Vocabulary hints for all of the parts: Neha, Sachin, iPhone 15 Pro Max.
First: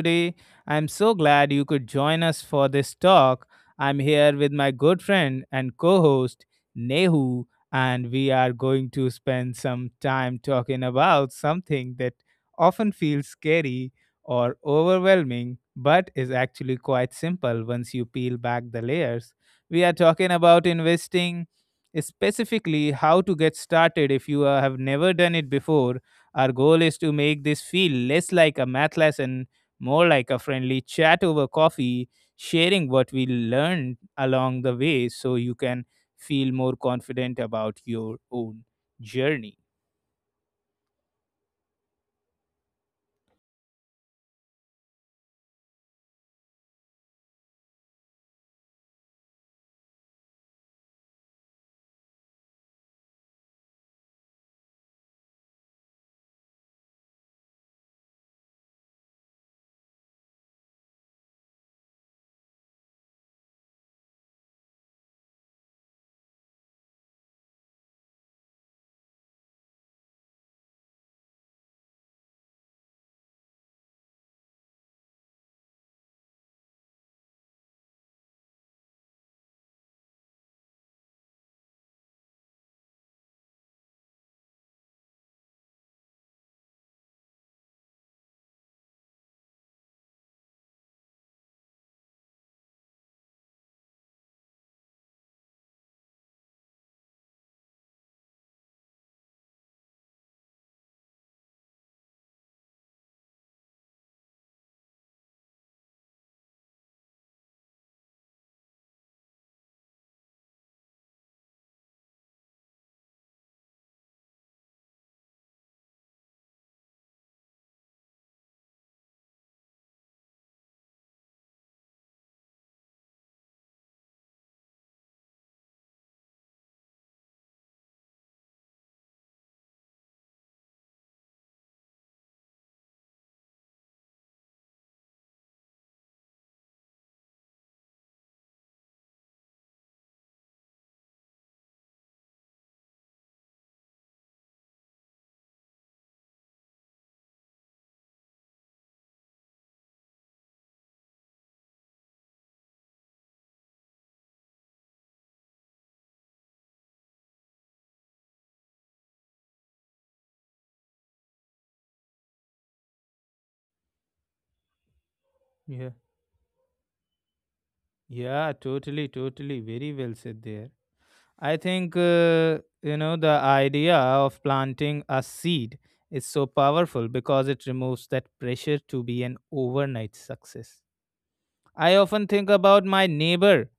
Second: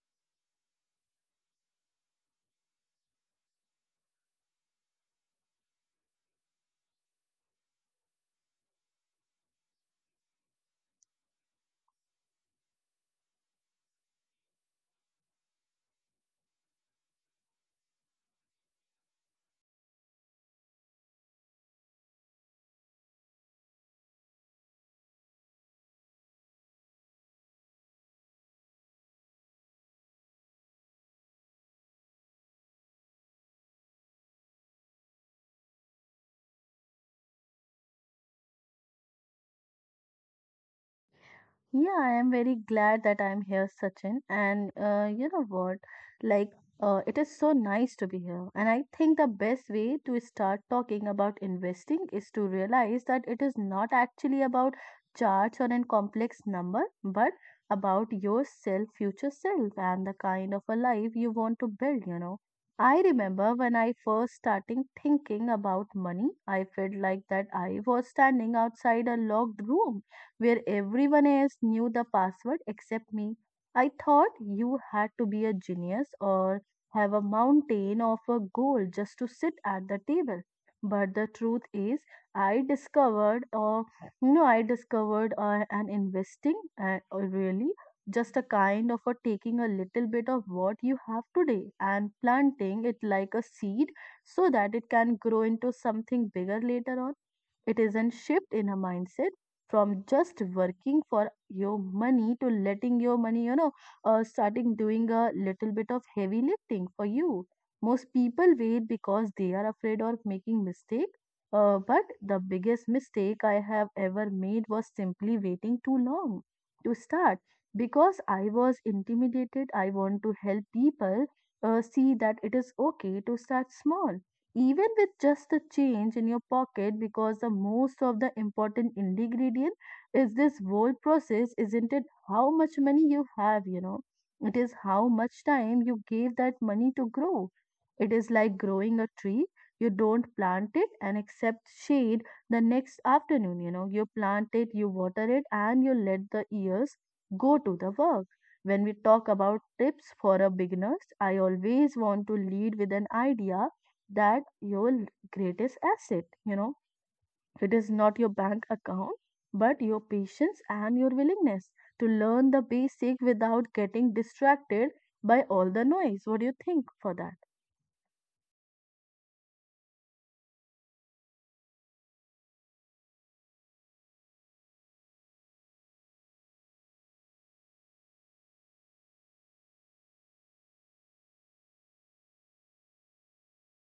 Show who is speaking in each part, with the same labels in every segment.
Speaker 1: today. I'm so glad you could join us for this talk. I'm here with my good friend and co host, Nehu, and we are going to spend some time talking about something that often feels scary or overwhelming, but is actually quite simple once you peel back the layers. We are talking about investing, specifically how to get started if you have never done it before. Our goal is to make this feel less like a math lesson, more like a friendly chat over coffee, sharing what we learned along the way so you can feel more confident about your own journey.
Speaker 2: Yeah, I am very glad that I'm here, Sachin. And you know what? Like, it is so nice to be here. And I think the best way to start talking about investing is to realize that it is not actually about charts or a complex number, but about yourself, future self, and the kind of a life you want to build, you know. I remember when I first starting thinking about money, I felt like that I was standing outside a locked room where everyone else knew the password except me. I thought you had to be a genius or have a mountain of a gold just to sit at the table. But the truth is, I discovered, or you know, I discovered an investing, really just a kind of a taking a little bit of what you have today and planting it like a seed so that it can grow into something bigger later on. It is a shift in a mindset from just working for your money to letting your money, you know, starting doing a little bit of heavy lifting for you. Most people wait because they are afraid of making mistake. But the biggest mistake I have ever made was simply waiting too long to start because I was intimidated. I want to help people see that it is okay to start small even with just a change in your pocket because the most of the important ingredient is this whole process, isn't it, how much money you have, you know. It is how much time you gave that money to grow. It is like growing a tree. You don't plant it and accept shade the next afternoon. You know, you plant it, you water it, and you let the years go to the work. When we talk about tips for a beginners, I always want to lead with an idea that your greatest asset, you know, it is not your bank account but your patience and your willingness to learn the basic without getting distracted by all the
Speaker 1: Yeah.
Speaker 2: noise. What do you think for that?
Speaker 1: Yeah, totally, totally. Very well said there. I think, you know, the idea of planting a seed is so powerful because it removes that pressure to be an overnight success. I often think about my neighbor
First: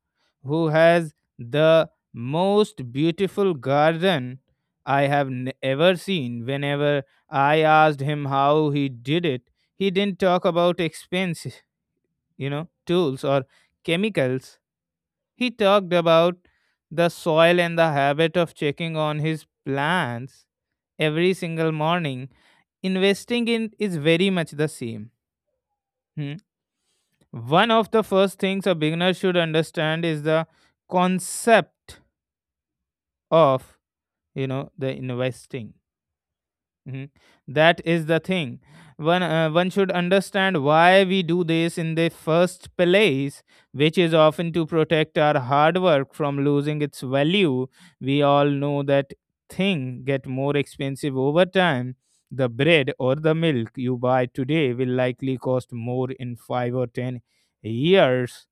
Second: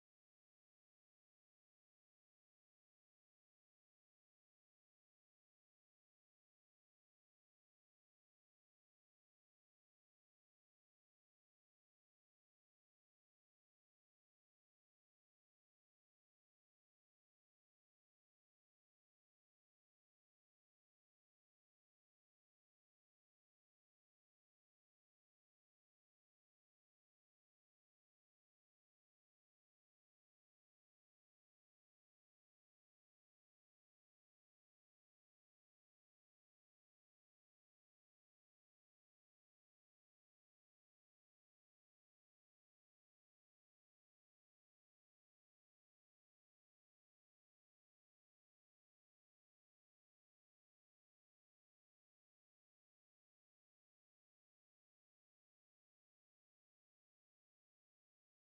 Speaker 1: who has the most beautiful garden I have ever seen. Whenever I asked him how he did it, he didn't talk about expense, you know, tools or chemicals. He talked about the soil and the habit of checking on his plants every single morning. Investing in is very much the same. Hmm? One of the first things a beginner should understand is the concept of, you know, the investing. Mhm. That is the thing. One should understand why we do this in the first place, which is often to protect our hard work from losing its value. We all know that thing get more expensive over time. The bread or the milk you buy today will likely cost more in 5 or 10 years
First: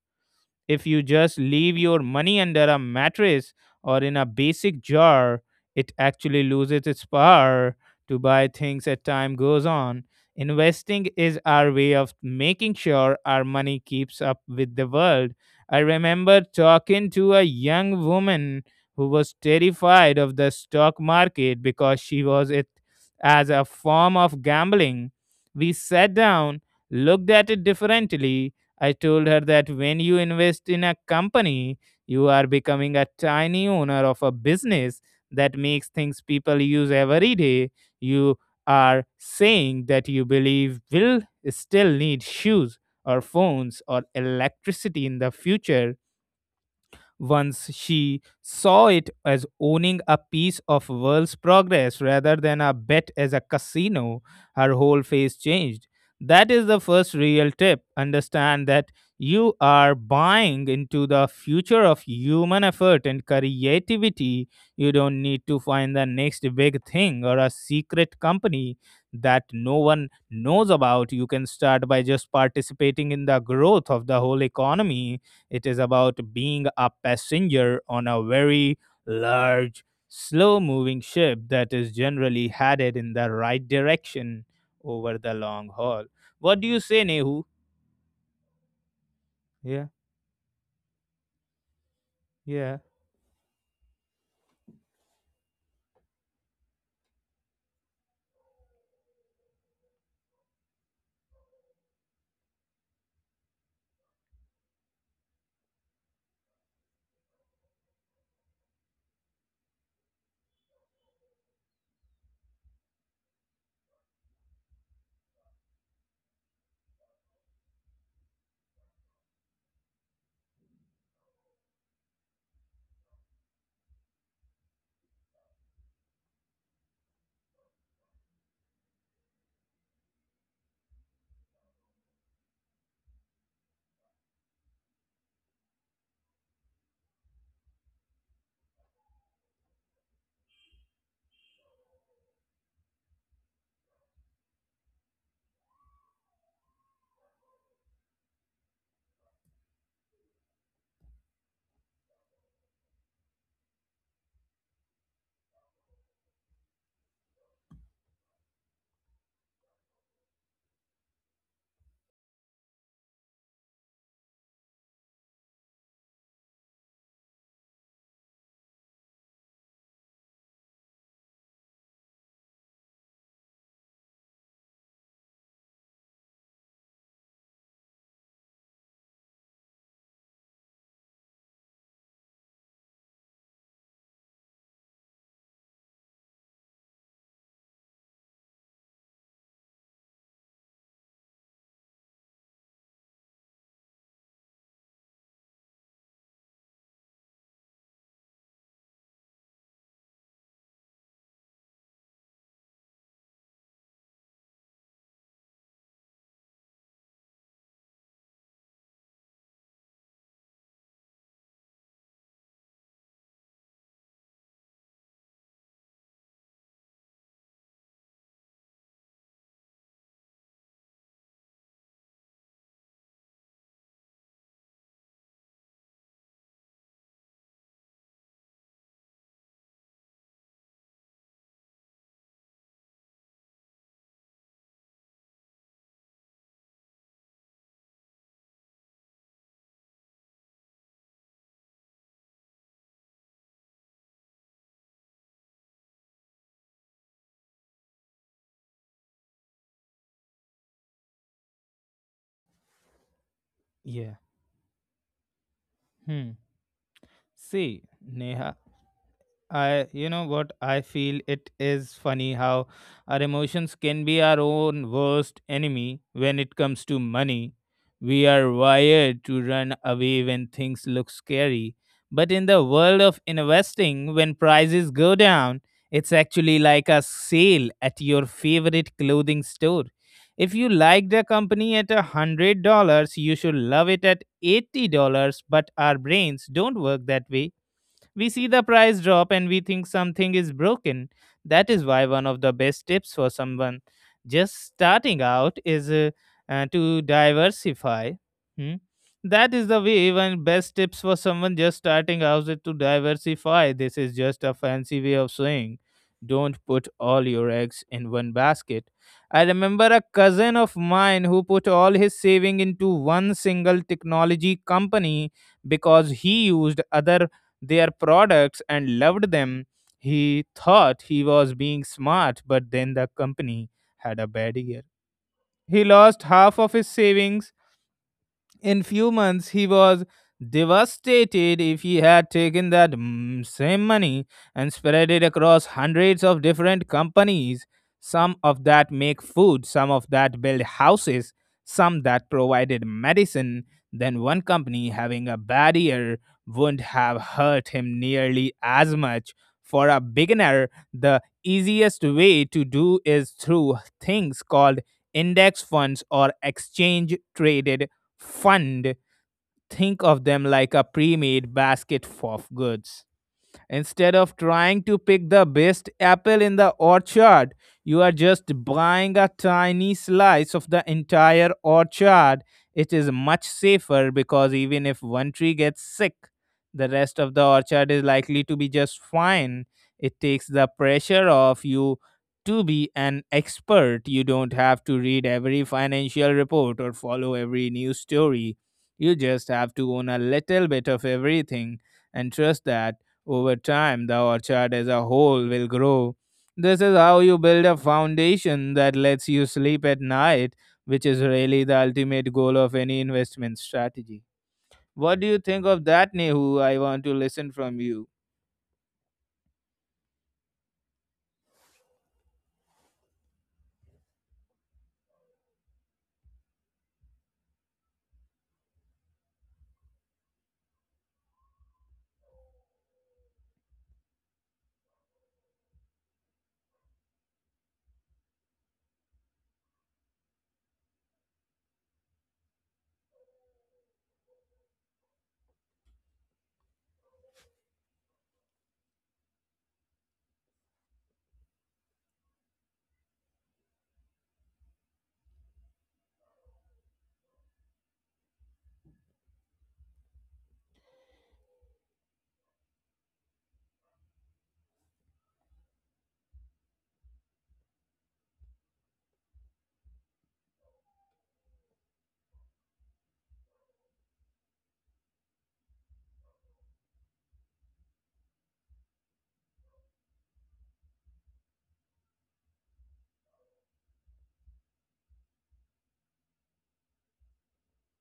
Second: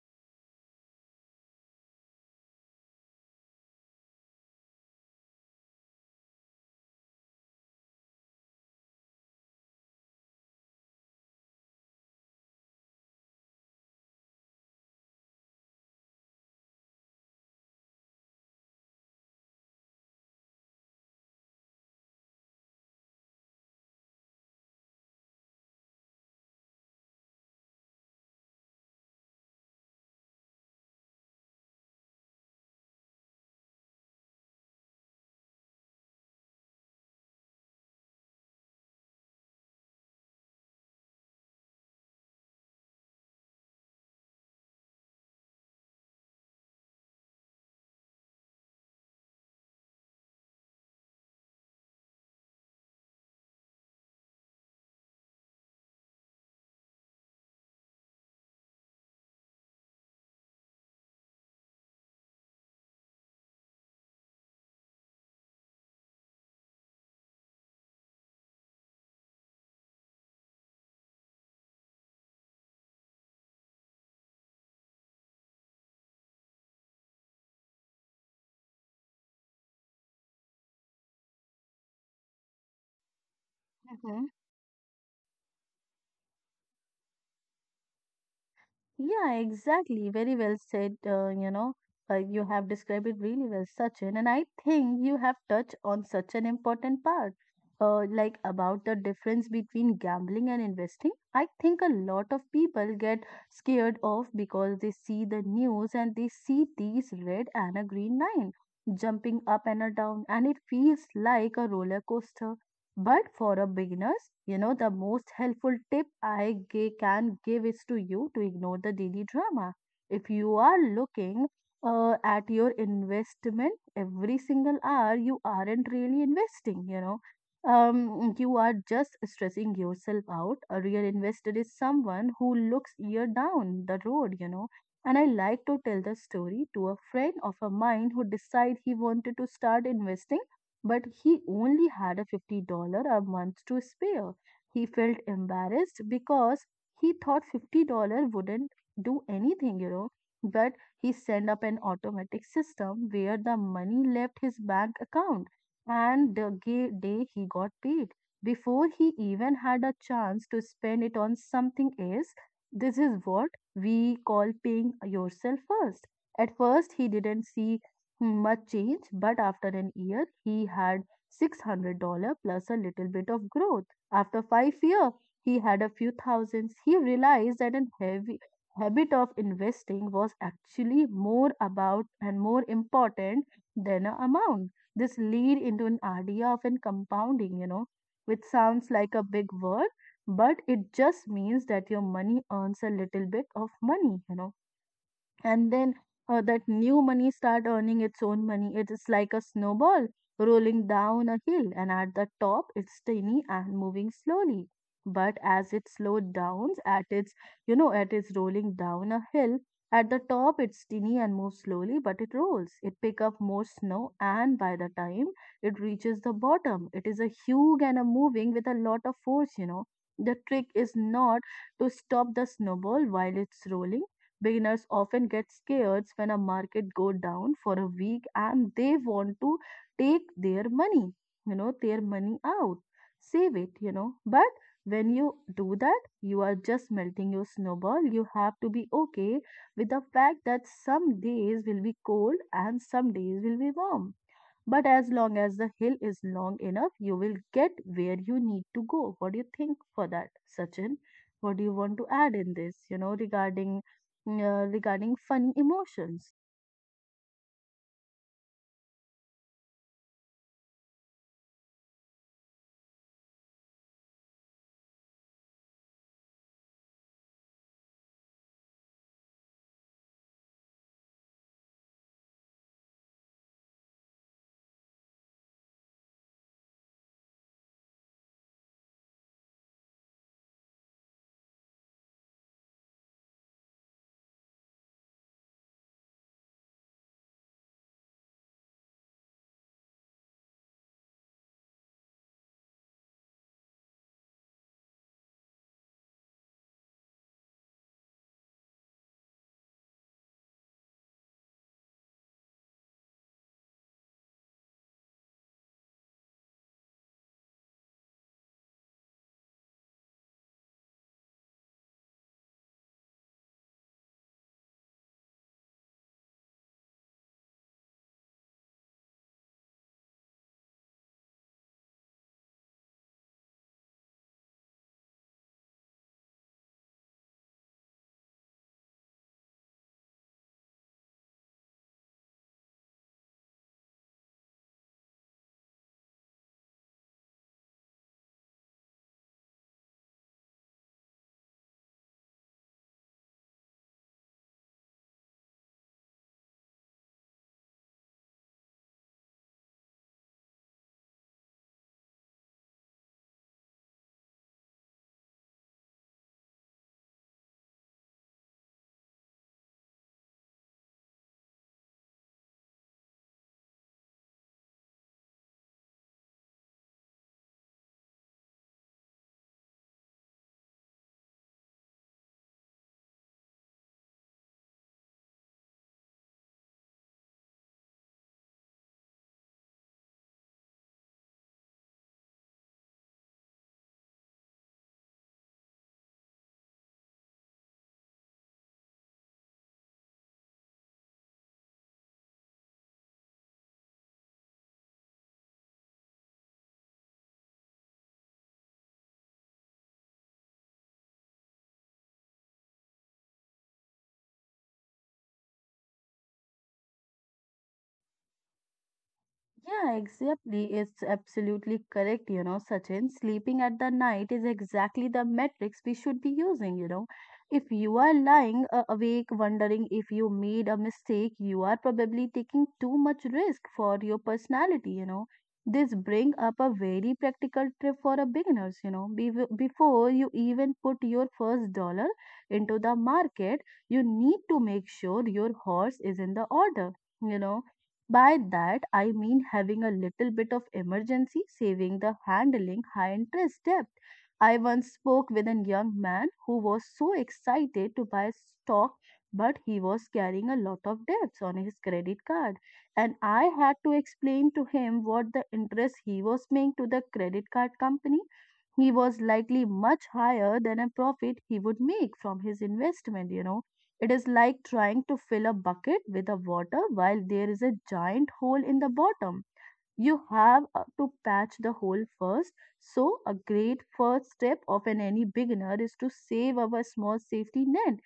Speaker 1: if you just leave your money under a mattress or in a basic jar, it actually loses its power to buy things as time goes on. Investing is our way of making sure our money keeps up with the world. I remember talking to a young woman who was terrified of the stock market because she was it as a form of gambling. We sat down, looked at it differently. I told her that when you invest in a company, you are becoming a tiny owner of a business that makes things people use every day. You are saying that you believe will still need shoes or phones or electricity in the future. Once she saw it as owning a piece of world's progress rather than a bet as a casino, her whole face changed. That is the first real tip. Understand that you are buying into the future of human effort and creativity. You don't need to find the next big thing or a secret company that no one knows about. You can start by just participating in the growth of the whole economy. It is about being a passenger on a very large, slow moving ship that is generally headed in the right
Speaker 2: Mhm.
Speaker 1: direction over the long haul. What do you say, Nehu?
Speaker 2: Yeah,
Speaker 1: Yeah,
Speaker 2: exactly. Very well said. You know, you have
Speaker 1: yeah,
Speaker 2: described it really well, Sachin. And I think you have touched on such an important part, like about the difference between gambling and investing. I think a lot of people get scared off because they see the news and they see these red and a green line jumping up and a down, and it feels like a roller coaster. But for a beginners, you know, the most helpful tip can give is to you to ignore the daily drama. If you are looking at your investment every single hour, you aren't really investing, you know. You are just stressing yourself out. A real investor is someone who looks year down the road, you know. And I like to tell the story to a friend of a mine who decided he wanted to start investing, but he only had a $50 a month to spare. He felt embarrassed because he thought $50 wouldn't do anything, you know. But he set up an automatic system where the money left his bank account. And day he got paid, before he even had a chance to spend it on something else, this is what we call paying yourself first. At first, he didn't see much change, but after an year, he had $600 plus a little bit of growth. After 5 years, he had a few thousands. He realized that a heavy habit of investing was actually more about and more important than an amount. This lead into an idea of an compounding, you know, which sounds like a big word, but it just means that your money earns a little bit of money, you know, and then that new money start earning its own money. It is like a snowball rolling down a hill, and at the top it's tiny and moving slowly. But as it slowed down at its, you know, at its rolling down a hill, at the top it's tiny and moves slowly, but it rolls, it pick up more snow, and by the time it reaches the bottom, it is a huge and a moving with a lot of force, you know. The trick is not to stop the snowball while it's rolling. Beginners often get scared when a market go down for a week and they want to take their money, you know, their money out, save it, you know. But when you do that, you are just melting your snowball. You have to be okay with the fact that some days will be cold and some days will be warm. But as long as the hill is long enough, you will get where you need to go. What do you think for that, Sachin? What do you want to add in this, you know, regarding
Speaker 1: yeah.
Speaker 2: regarding funny emotions?
Speaker 1: Hmm. See, Neha, I, you know what, I feel it is funny how our emotions can be our own worst enemy when it comes to money. We are wired to run away when things look scary. But in the world of investing, when prices go down, it's actually like a sale at your favorite clothing store. If you like the company at a $100, you should love it at $80, but our brains don't work that way. We see the price drop and we think something is broken. That is why one of the best tips for someone just starting out is to diversify. Hmm? That is the way one best tips for someone just starting out is to diversify. This is just a fancy way of saying don't put all your eggs in one basket. I remember a cousin of mine who put all his saving into one single technology company because he used other their products and loved them. He thought he was being smart, but then the company had a bad year. He lost half of his savings in few months, he was devastated. If he had taken that same money and spread it across hundreds of different companies. Some of that make food, some of that build houses, some that provided medicine. Then one company having a bad year wouldn't have hurt him nearly as much. For a beginner, the easiest way to do is through things called index funds or exchange traded fund, think of them like a pre made basket of goods. Instead of trying to pick the best apple in the orchard, you are just buying a tiny slice of the entire orchard. It is much safer because even if one tree gets sick, the rest of the orchard is likely to be just fine. It takes the pressure off you to be an expert. You don't have to read every financial report or follow every news story. You just have to own a little bit of everything and trust that over time, the orchard as a whole will grow. This is how you build a foundation that lets you sleep at night, which is really the ultimate goal of any investment strategy. What do you think of that, Nehu? I want to listen from you.
Speaker 2: Yeah, exactly. It's absolutely correct, you know, Sachin. Sleeping at the night is exactly the metrics we should be using, you know. If you are lying awake wondering if you made a mistake, you are probably taking too much risk for your personality, you know. This bring up a very practical tip for a beginners, you know. Be before you even put your first dollar into the market, you need to make sure your horse is in the order. You know, by that, I mean having a little bit of emergency saving the handling high interest debt. I once spoke with a young man who was so excited to buy stock, but he was carrying a lot of debts on his credit card. And I had to explain to him what the interest he was paying to the credit card company. He was likely much higher than a profit he would make from his investment, you know. It is like trying to fill a bucket with a water while there is a giant hole in the bottom. You have to patch the hole first. So, a great first step of an any beginner is to save our small safety net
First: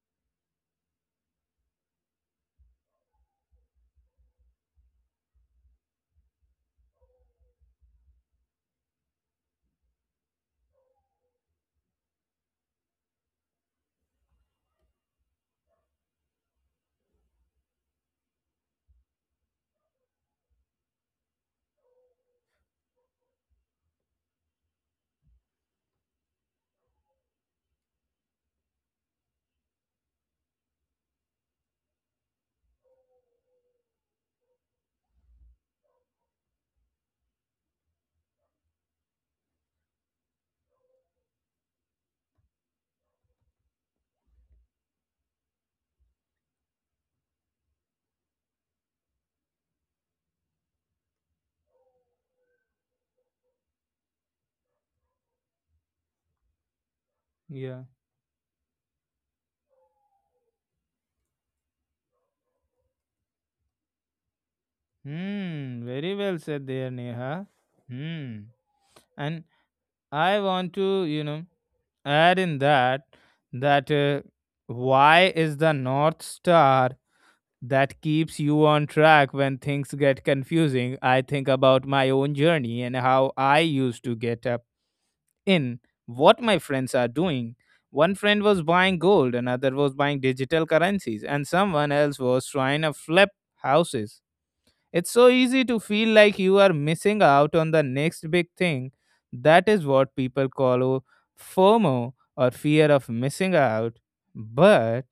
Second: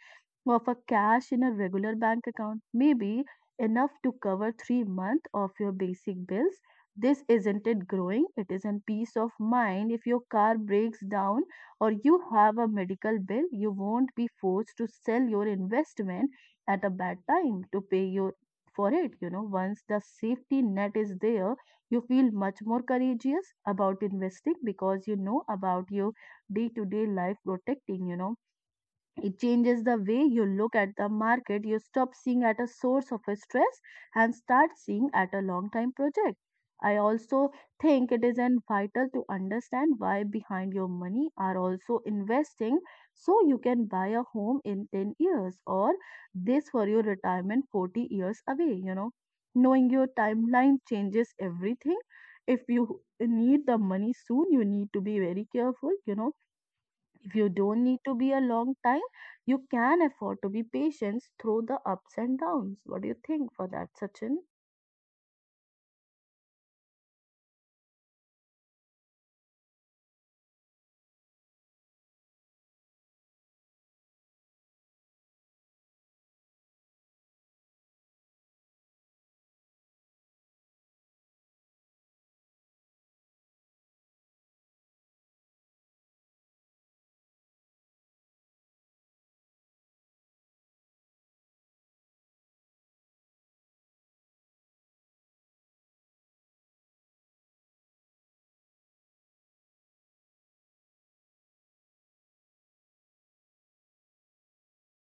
Speaker 2: of a cash in a regular bank account may be enough to cover 3 months of your basic bills. This isn't it growing, it isn't peace of mind. If your car breaks down or you have a medical bill, you won't be forced to sell your investment at a bad time to pay your for it. You know, once the safety net is there, you feel much more courageous about investing because you know about your day to day life protecting, you know. It changes the way you look at the market. You stop seeing at a source of a stress and start seeing at a long time project. I also think it is an vital to understand why behind your money are also investing, so you can buy a home in 10 years or this for your retirement 40 years away, you know. Knowing your timeline changes everything. If you need the money soon, you need to be very careful, you know. If you
Speaker 1: Yeah.
Speaker 2: don't need to be a long time, you can afford to be patient through the ups and downs. What do you think for that, Sachin?
Speaker 1: Hmm, very well said there, Neha. Hmm. And I want to, you know, add in that why is the North Star that keeps you on track when things get confusing. I think about my own journey and how I used to get up in what my friends are doing. One friend was buying gold, another was buying digital currencies, and someone else was trying to flip houses. It's so easy to feel like you are missing out on the next big thing. That is what people call FOMO or fear of missing out. But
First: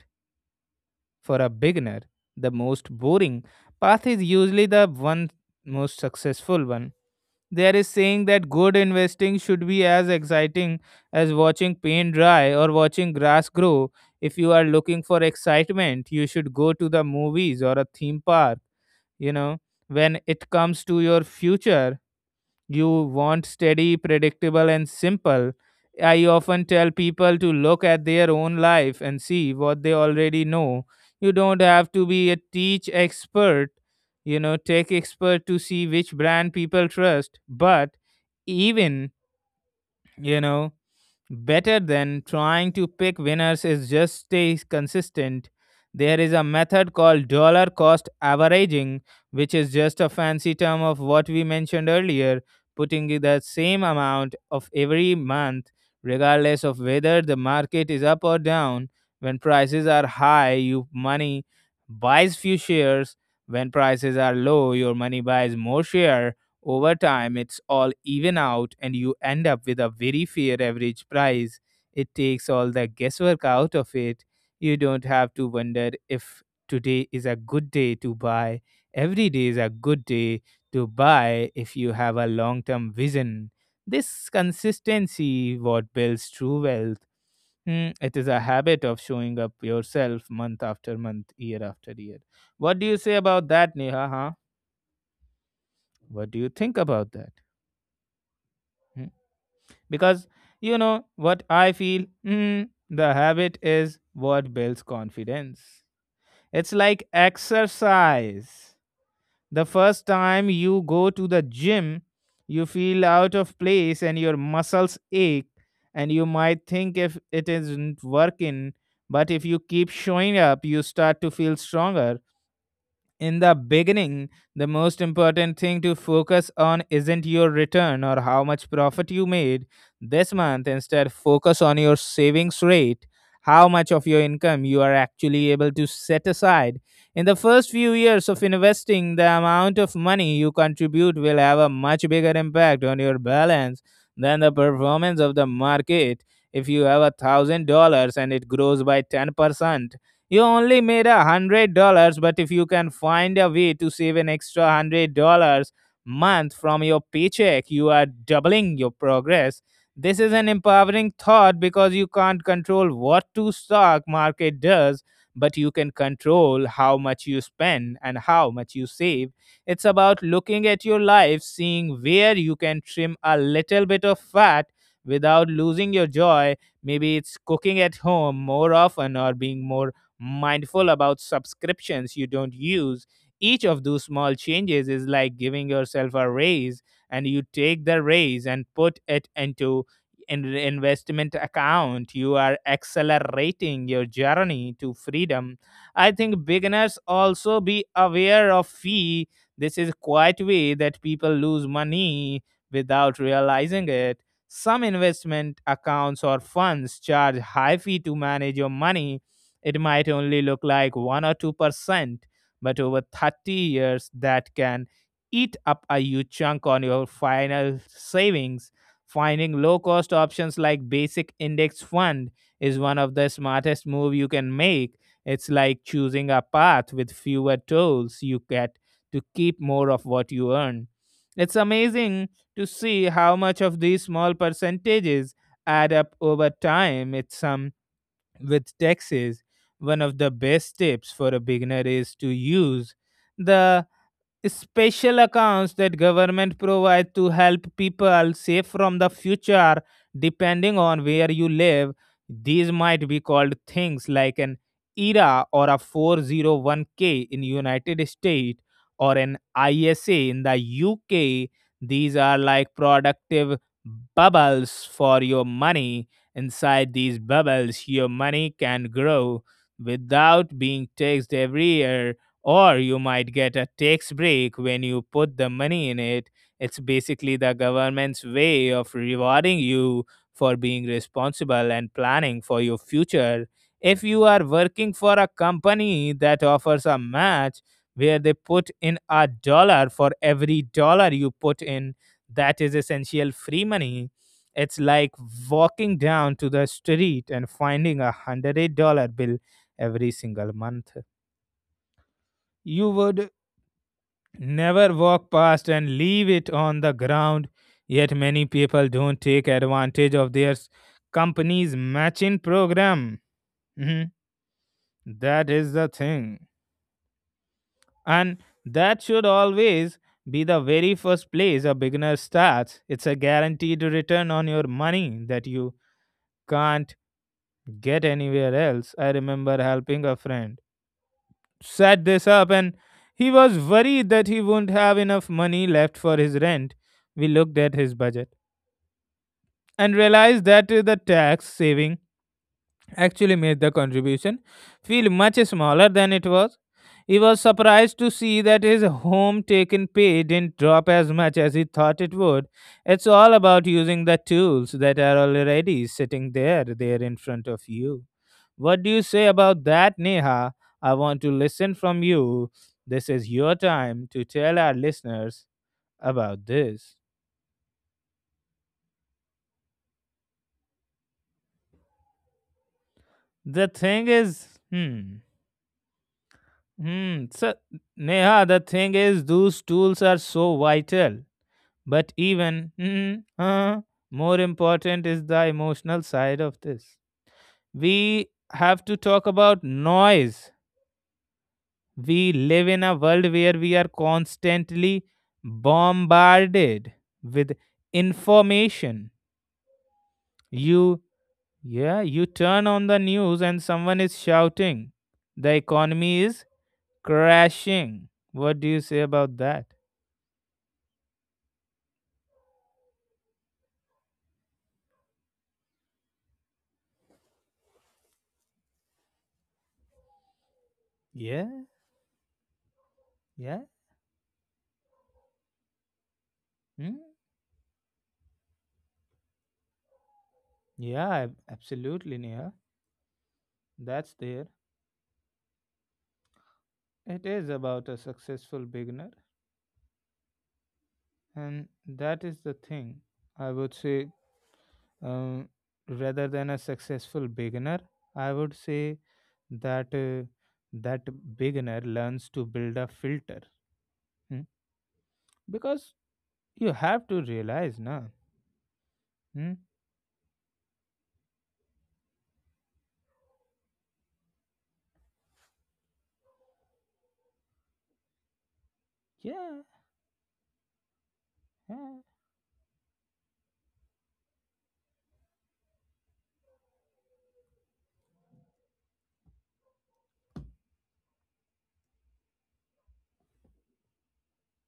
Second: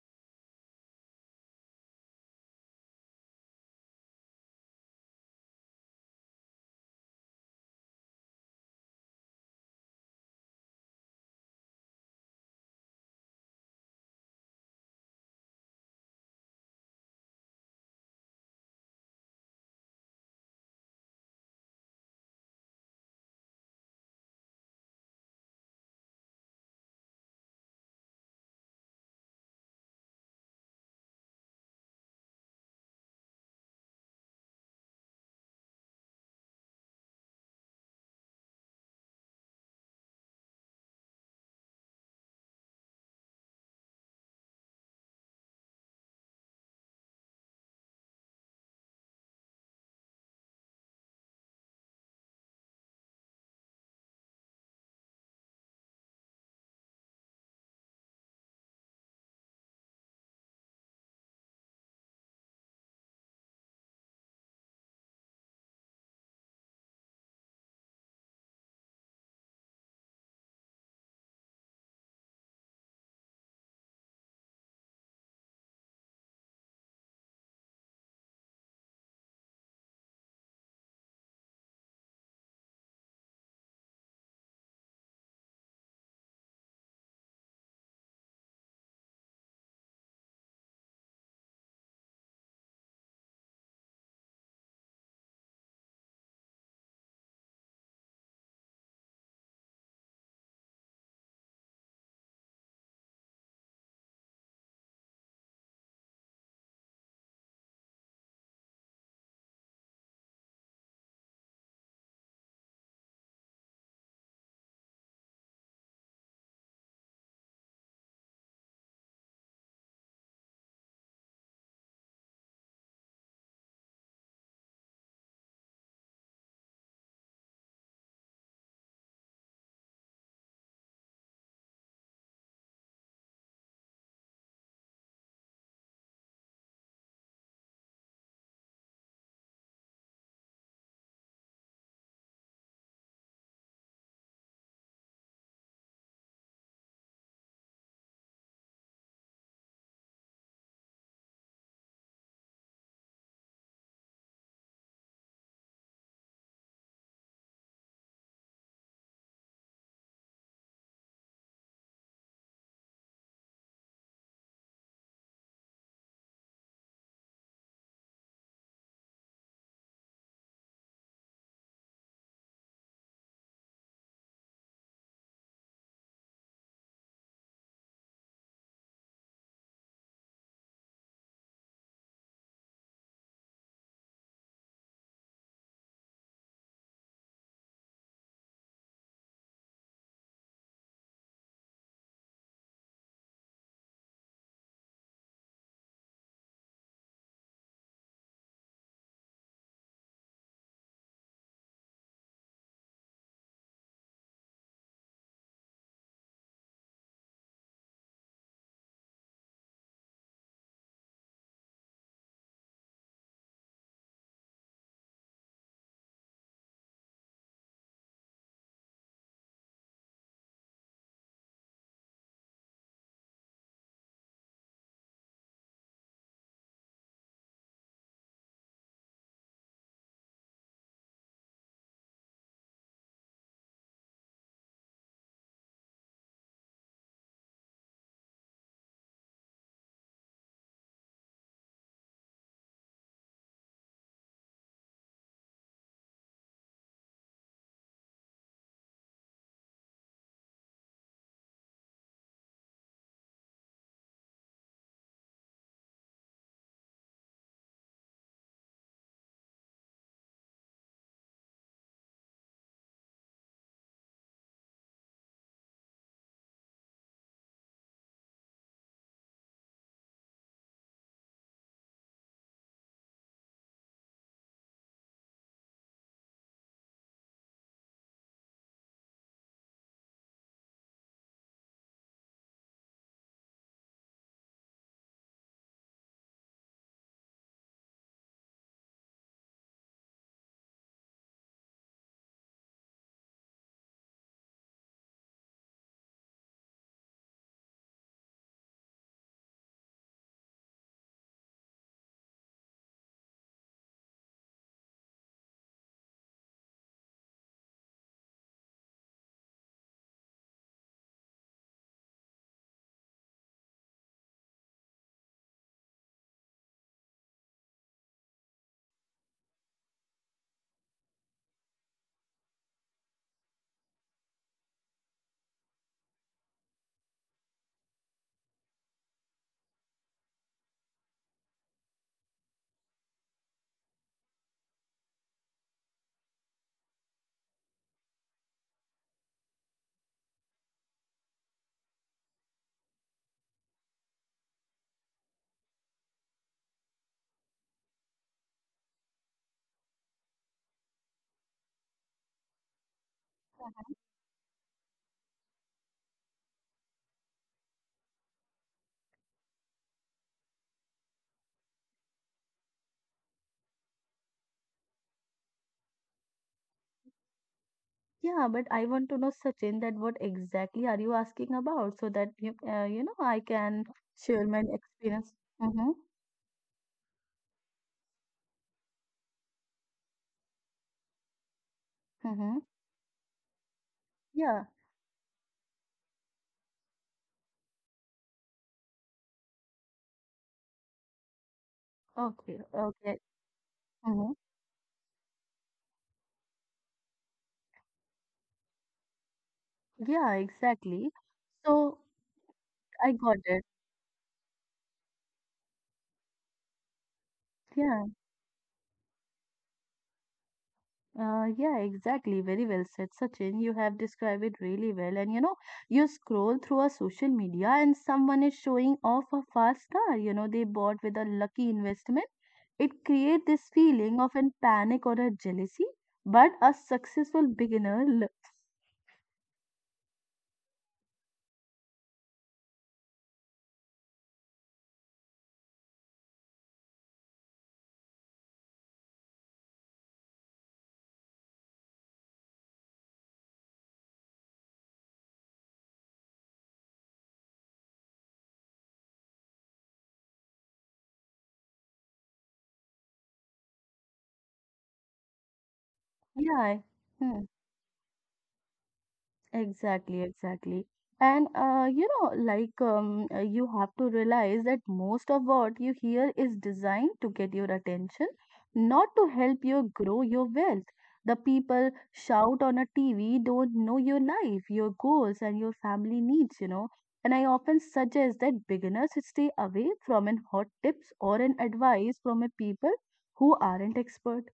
Speaker 1: for a beginner, the most boring path is usually the one most successful one. There is saying that good investing should be as exciting as watching paint dry or watching grass grow. If you are looking for excitement, you should go to the movies or a theme park, you know. When it comes to your future, you want steady, predictable, and simple. I often tell people to look at their own life and see what they already know. You don't have to be a teach expert, you know, tech expert to see which brand people trust, but even, you know, better than trying to pick winners is just stay consistent. There is a method called dollar cost averaging, which is just a fancy term of what we mentioned earlier, putting in the same amount of every month, regardless of whether the market is up or down. When prices are high, you money buys few shares. When prices are low, your money buys more share. Over time, it's all even out, and you end up with a very fair average price. It takes all the guesswork out of it. You don't have to wonder if today is a good day to buy. Every day is a good day to buy if you have a long term vision. This consistency what builds true wealth. Hmm, it is a habit of showing up yourself month after month, year after year. What do you say about that, Neha? Huh? What do you think about that? Hmm? Because you know what I feel, the habit is what builds confidence. It's like exercise. The first time you go to the gym, you feel out of place and your muscles ache, and you might think if it isn't working, but if you keep showing up you start to feel stronger. In the beginning, the most important thing to focus on isn't your return or how much profit you made this month. Instead, focus on your savings rate, how much of your income you are actually able to set aside. In the first few years of investing, the amount of money you contribute will have a much bigger impact on your balance than the performance of the market. If you have $1,000 and it grows by 10%, you only made $100, but if you can find a way to save an extra $100 month from your paycheck, you are doubling your progress. This is an empowering thought because you can't control what to stock market does, but you can control how much you spend and how much you save. It's about looking at your life, seeing where you can trim a little bit of fat without losing your joy. Maybe it's cooking at home more often or being more mindful about subscriptions you don't use. Each of those small changes is like giving yourself a raise, and you take the raise and put it into an investment account. You are accelerating your journey to freedom. I think beginners also be aware of fee. This is quite way that people lose money without realizing it. Some investment accounts or funds charge high fee to manage your money. It might only look like 1 or 2%, but over 30 years, that can eat up a huge chunk on your final savings. Finding low cost options like basic index fund is one of the smartest move you can make. It's like choosing a path with fewer tolls. You get to keep more of what you earn. It's amazing to see how much of these small percentages add up over time. It's some with taxes. One of the best tips for a beginner is to use the special accounts that government provide to help people save from the future. Depending on where you live, these might be called things like an era or a 401k in United States, or an isa in the UK. These are like productive bubbles for your money. Inside these bubbles, your money can grow without being taxed every year, or you might get a tax break when you put the money in it. It's basically the government's way of rewarding you for being responsible and planning for your future. If you are working for a company that offers a match where they put in a dollar for every dollar you put in, that is essential free money. It's like walking down to the street and finding $100 bill every single month. You would never walk past and leave it on the ground. Yet many people don't take advantage of their company's matching program. Mhm. That is the thing. And that should always be the very first place a beginner starts. It's a guaranteed return on your money that you can't get anywhere else. I remember helping a friend set this up, and he was worried that he wouldn't have enough money left for his rent. We looked at his budget and realized that the tax saving actually made the contribution feel much smaller than it was. He was surprised to see that his home taken pay didn't drop as much as he thought it would. It's all about using the tools that are already sitting there in front of you. What do you say about that, Neha? I want to listen from you. This is your time to tell our listeners about this.
Speaker 2: Yeah, but I want to know, Sachin, that what exactly are you asking about so that you, you know, I
Speaker 1: The
Speaker 2: can
Speaker 1: thing is,
Speaker 2: share my
Speaker 1: hmm.
Speaker 2: experience. Mm-hmm.
Speaker 1: Hmm. So, Neha, the thing is, those tools are so vital. But
Speaker 2: Mm-hmm.
Speaker 1: even more
Speaker 2: Yeah.
Speaker 1: important is the emotional side of this. We have to talk about noise. We
Speaker 2: Okay.
Speaker 1: live in a
Speaker 2: Okay.
Speaker 1: world where we are
Speaker 2: Mm-hmm.
Speaker 1: constantly bombarded with information.
Speaker 2: Yeah,
Speaker 1: You,
Speaker 2: exactly. So
Speaker 1: yeah, you turn on the
Speaker 2: I got
Speaker 1: news
Speaker 2: it.
Speaker 1: and someone is shouting, the economy is
Speaker 2: Yeah.
Speaker 1: crashing. What do you say about that?
Speaker 2: Yeah, exactly. Very well said, Sachin. You have described it really well. And you know, you scroll through a social media and someone is showing off a fast car, you know, they bought with a
Speaker 1: Yeah.
Speaker 2: lucky investment. It creates
Speaker 1: Yeah.
Speaker 2: this feeling of an panic or a jealousy, but a
Speaker 1: Hmm.
Speaker 2: successful beginner, l-
Speaker 1: Yeah, absolutely, Neha. That's there. It is about a successful beginner, and that is the thing. I would say, um, rather than a successful beginner, I would say that uh, that beginner learns to build a filter. Hmm. Because you
Speaker 2: yeah,
Speaker 1: have to
Speaker 2: hmm.
Speaker 1: realize, na. Hmm.
Speaker 2: Exactly, exactly. And you know, you have to realize that most of what you hear is designed to get your attention, not to help
Speaker 1: Yeah.
Speaker 2: you grow your wealth. The people
Speaker 1: Yeah.
Speaker 2: shout on a TV don't know your life, your goals, and your family needs, you know. And I often suggest that beginners stay away from an hot tips or an advice from a people who aren't expert.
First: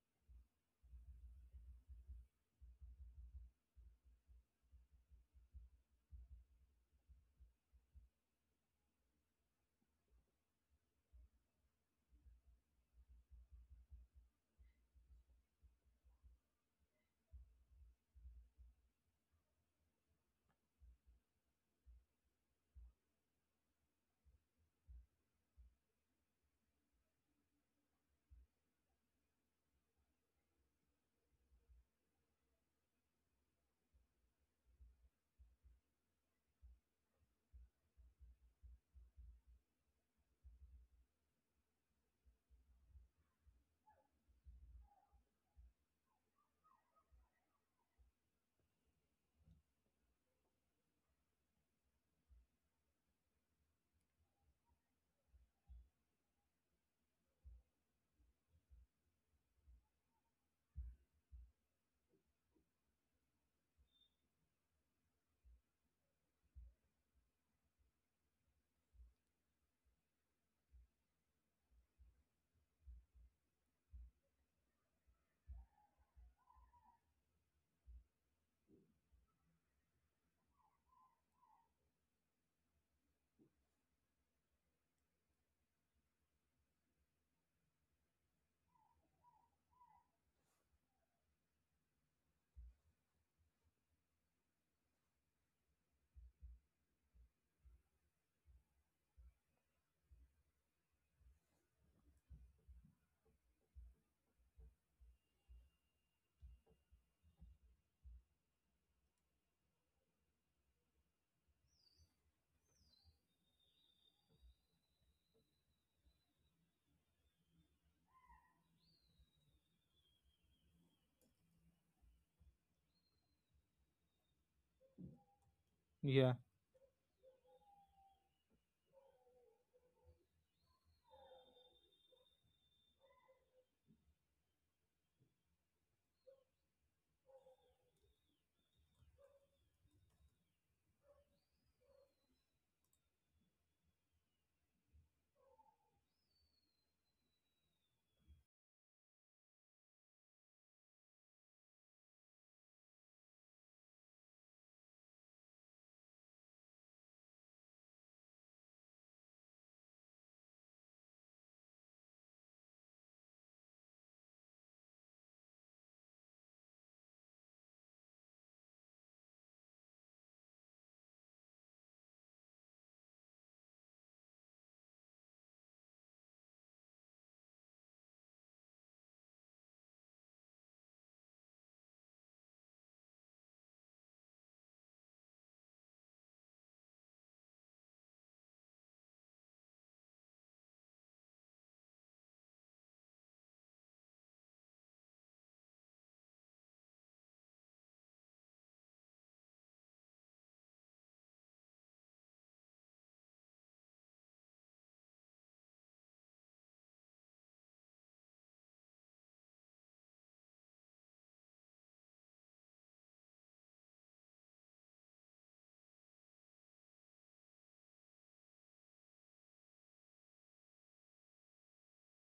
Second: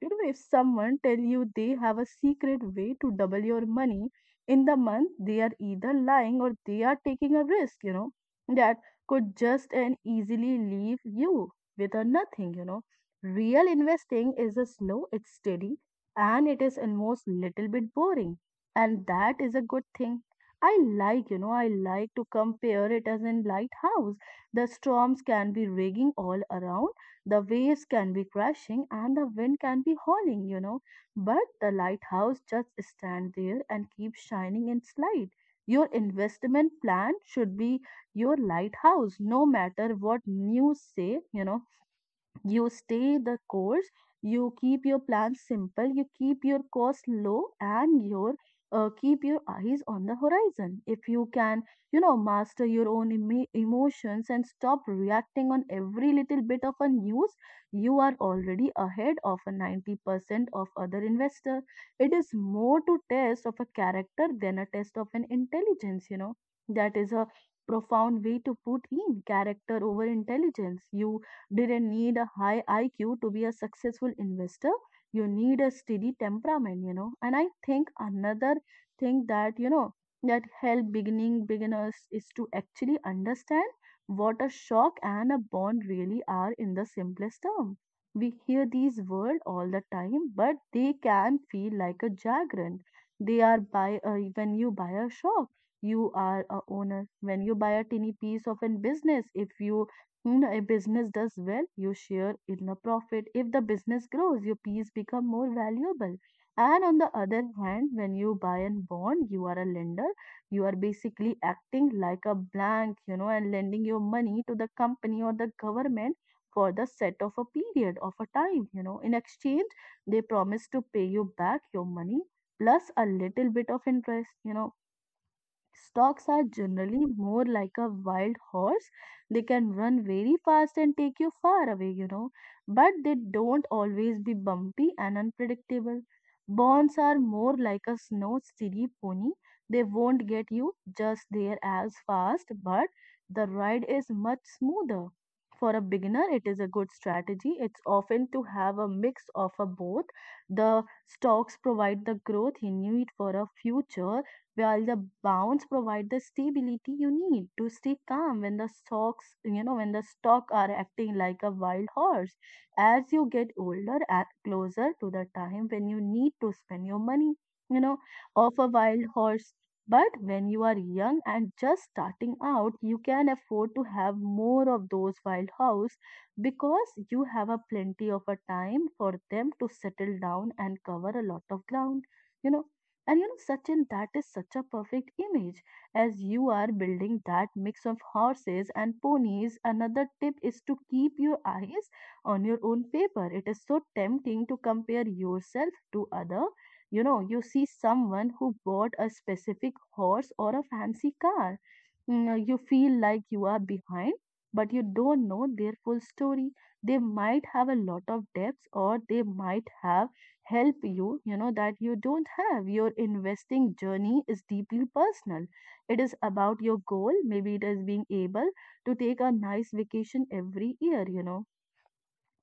Speaker 2: You know, if someone tell you they have a secret way to double your money in the month, they are either lying or they are taking a risk, you know, that could just and easily leave you with a nothing, you know. Real investing is a slow, it's steady, and it is almost little bit boring. And that is a good thing. I like, you know, I like to compare it as in lighthouse. The storms can be raging all around the waves can be crashing and the wind can be howling, but the lighthouse just stand there and keep shining its light. Your investment plan should be your lighthouse, no matter what news say, you stay the course, you keep your plans simple, you keep your cost low, and your keep your eyes on the horizon. If you can, master your own emotions and stop reacting on every little bit of a news, you are already ahead of a 90% of other investor. It is more to test of a character than a test of an intelligence. That is a profound way to put in character over intelligence. You didn't need a high IQ to be a successful investor. You need a steady temperament. And I think another thing that help beginning beginners is to actually understand what a shock and a bond really are in the simplest term. We hear these words all the time, but they can feel like a jargon. They are by When you buy a shock, you are a owner. When you buy a tiny piece of a business, if you know, a business does well, you share in the profit. If the business grows, your piece become more valuable. And on the other hand, when you buy and bond, you are a lender. You are basically acting like a blank, and lending your money to the company or the government for the set of a period of a time. In exchange, they promise to pay you back your money plus a little bit of interest.
Speaker 1: Yeah.
Speaker 2: Stocks are generally more like a wild horse. They can run very fast and take you far away, but they don't always be bumpy and unpredictable. Bonds are more like a snow steady pony. They won't get you just there as fast, but the ride is much smoother. For a beginner, it is a good strategy. It's often to have a mix of a both. The stocks provide the growth you need for a future while the bounds provide the stability you need to stay calm when the stock are acting like a wild horse. As you get older and closer to the time when you need to spend your money, you know, of a wild horse. But when you are young and just starting out, you can afford to have more of those wild horse because you have a plenty of a time for them to settle down and cover a lot of ground you know and you know, Sachin, that is such a perfect image as you are building that mix of horses and ponies. Another tip is to keep your eyes on your own paper. It is so tempting to compare yourself to other. You see someone who bought a specific horse or a fancy car. You feel like you are behind, but you don't know their full story. They might have a lot of debts or they might have help you, that you don't have. Your investing journey is deeply personal. It is about your goal. Maybe it is being able to take a nice vacation every year,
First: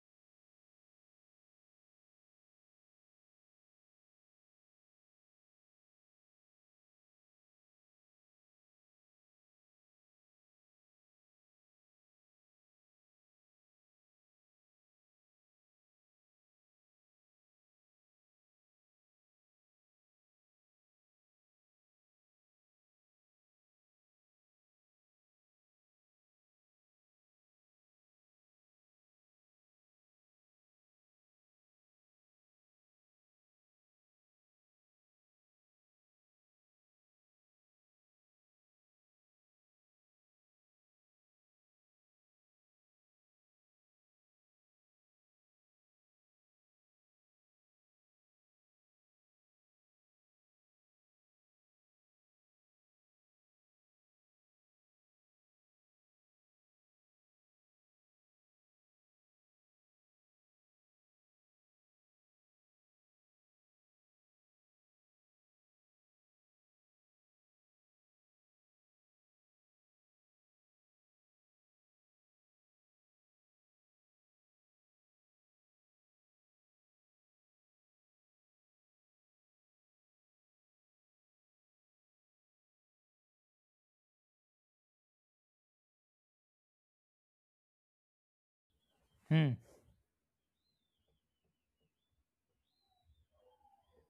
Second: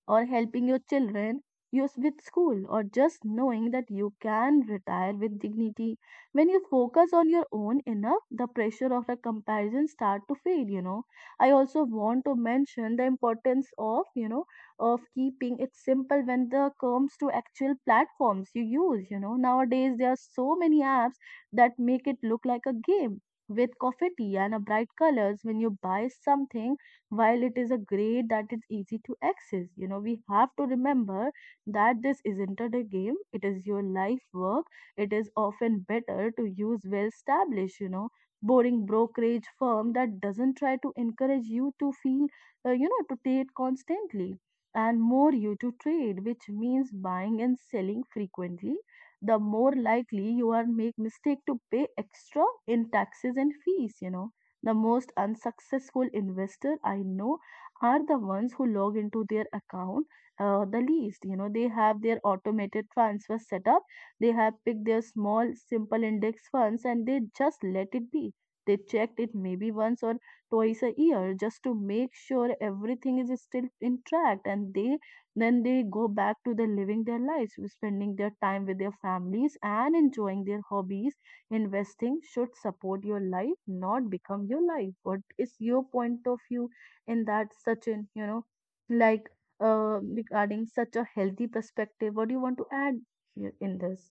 Speaker 2: or helping your children you with school or just knowing that you can retire with dignity when you focus on your own enough the pressure of a comparison start to fade. I also want to mention the importance of you know of keeping it simple when the comes to actual platforms you use. Nowadays there are so many apps that make it look like a game with confetti and a bright colors when you buy something while it is a grade that is easy to access. We have to remember that this isn't a game, it is your life work. It is often better to use well established, boring brokerage firm that doesn't try to encourage you to feel, to trade constantly and more you to trade, which means buying and selling frequently the more likely you are make mistake to pay extra in taxes and fees. The most unsuccessful investor I know are the ones who log into their account the least. They have their automated transfer set up, they have picked their small, simple index funds, and they just let it be. They checked it maybe once or twice a year just to make sure everything is still in track and they then they go back to the living their lives, spending their time with their families and enjoying their hobbies. Investing should support your life, not become your life. What is your point of view in that, Sachin? Like,
Speaker 1: Hmm.
Speaker 2: regarding such a healthy perspective, what do you want to add here in this?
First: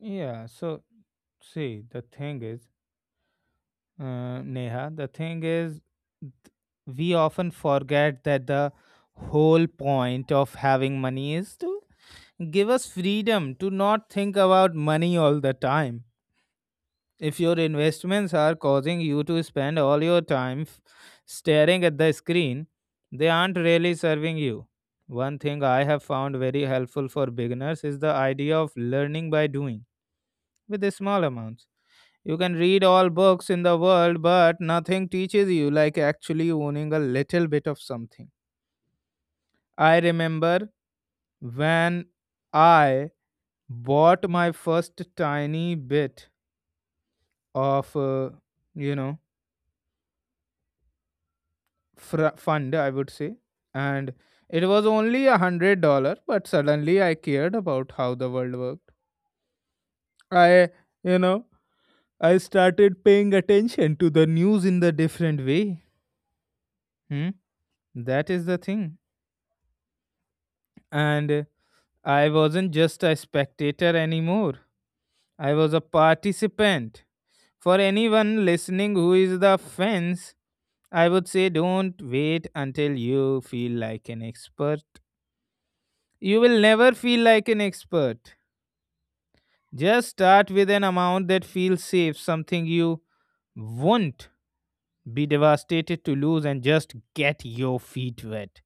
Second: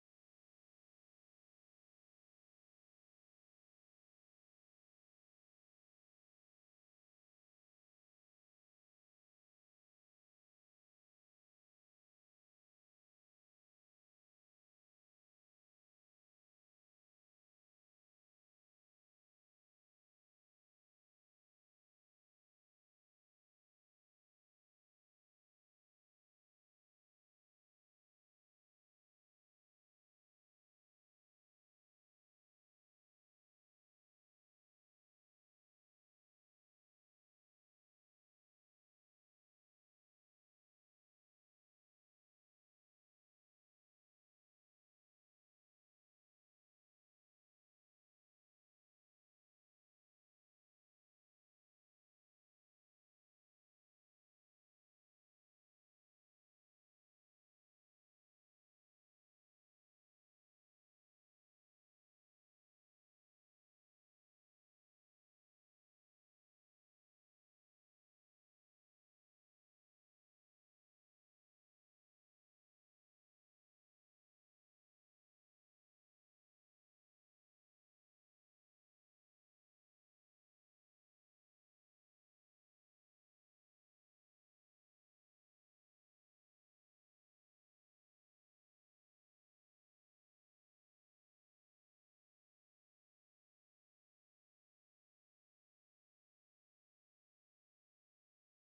Speaker 1: Yeah. So, see, the thing is, Neha. The thing is, th- we often forget that the whole point of having money is to give us freedom to not think about money all the time. If your investments are causing you to spend all your time staring at the screen, they aren't really serving you. One thing I have found very helpful for beginners is the idea of learning by doing with the small amounts. You can read all books in the world, but nothing teaches you like actually owning a little bit of something. I remember when I bought my first tiny bit of, you know, fund, I would say, and it was only $100, but suddenly I cared about how the world worked. I, you know, I started paying attention to the news in the different way. Hmm? That is the thing, and I wasn't just a spectator anymore. I was a participant. For anyone listening who is the fence, I would say don't wait until you feel like an expert. You will never feel like an expert. Just start with an amount that feels safe, something you won't be devastated to lose, and just get your feet wet.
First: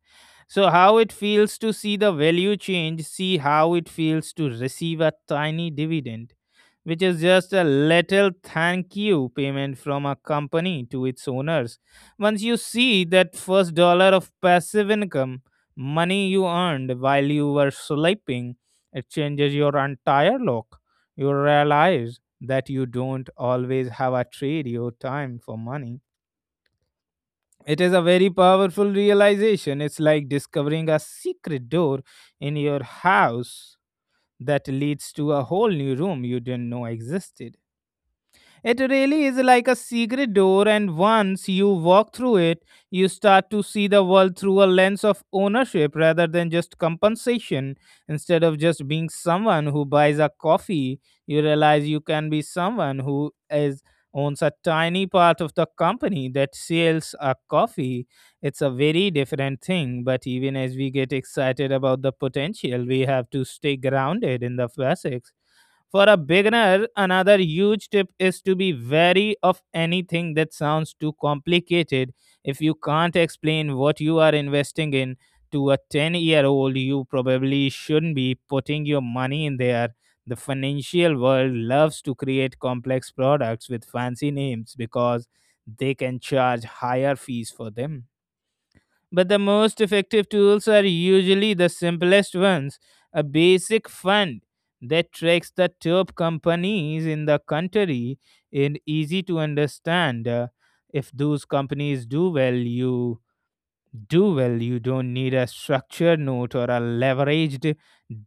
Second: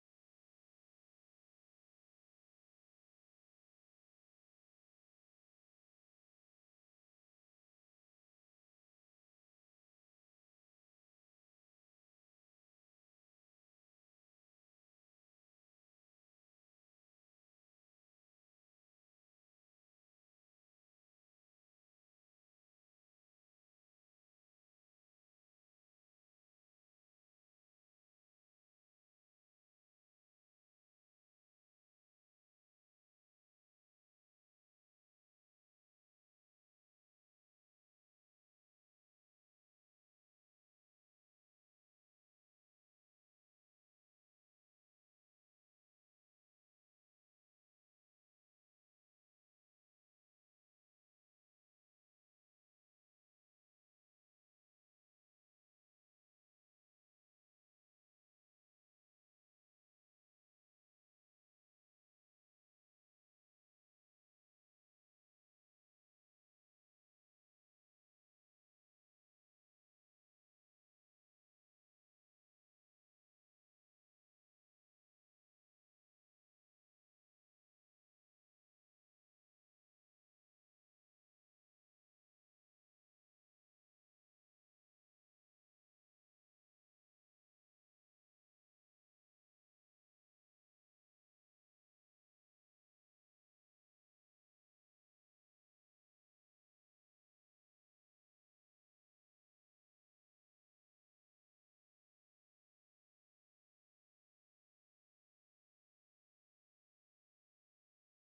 Speaker 1: So, how it feels to see the value change, see how it feels to receive a tiny dividend, which is just a little thank you payment from a company to its owners. Once you see that first dollar of passive income, money you earned while you were sleeping, it changes your entire look. You realize that you don't always have a trade your time for money. It is a very powerful realization. It's like discovering a secret door in your house that leads to a whole new room you didn't know existed. It really is like a secret door, and once you walk through it, you start to see the world through a lens of ownership rather than just compensation. Instead of just being someone who buys a coffee, you realize you can be someone who is owns a tiny part of the company that sells a coffee. It's a very different thing, but even as we get excited about the potential, we have to stay grounded in the basics. For a beginner, another huge tip is to be wary of anything that sounds too complicated. If you can't explain what you are investing in to a 10-year-old, you probably shouldn't be putting your money in there. The financial world loves to create complex products with fancy names because they can charge higher fees for them. But the most effective tools are usually the simplest ones. A basic fund that tracks the top companies in the country and easy to understand. If those companies do well. You don't need a structured note or a leveraged